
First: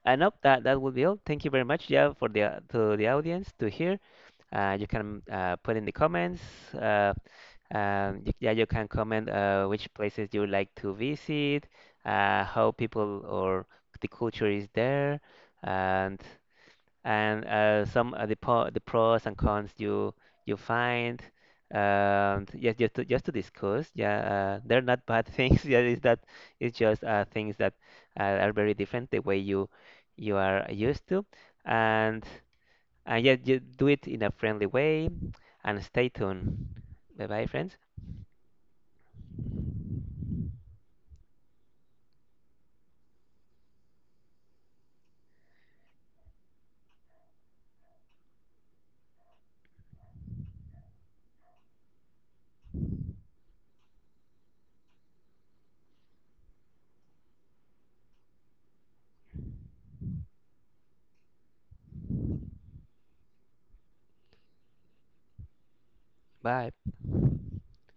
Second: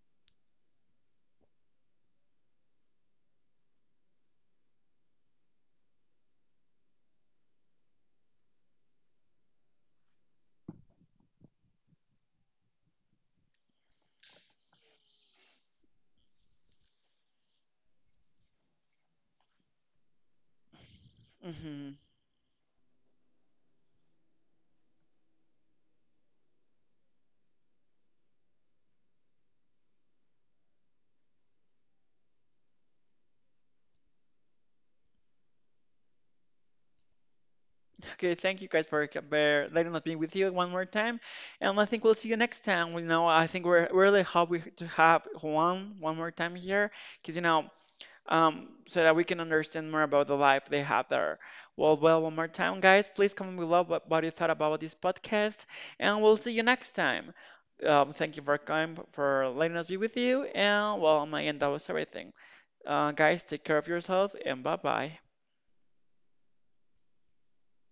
I know that that will be all. Thank you very much, yeah, for the to the audience to hear. You can put in the comments. Uh, yeah, you can comment which places you like to visit, how people or the culture is there, and some the pros and cons you you find Hmm. Yes just to discuss yeah they're not bad things yeah it's that it's just things that are very different the way you you are used to and and yeah you do it in a friendly way and stay tuned bye bye friends Okay, thank you guys for c- bear- letting us be with you one more time, and I think we'll see you next time. You know, I think we really happy to have Juan one more time here, because so that we can understand more about the life they have there. Well, one more time, guys, please comment below what you thought about this podcast, and we'll see you next time. Thank you for coming, for letting us be with you, and well, on my end, that was everything. Guys, take care of yourself, and bye bye. bye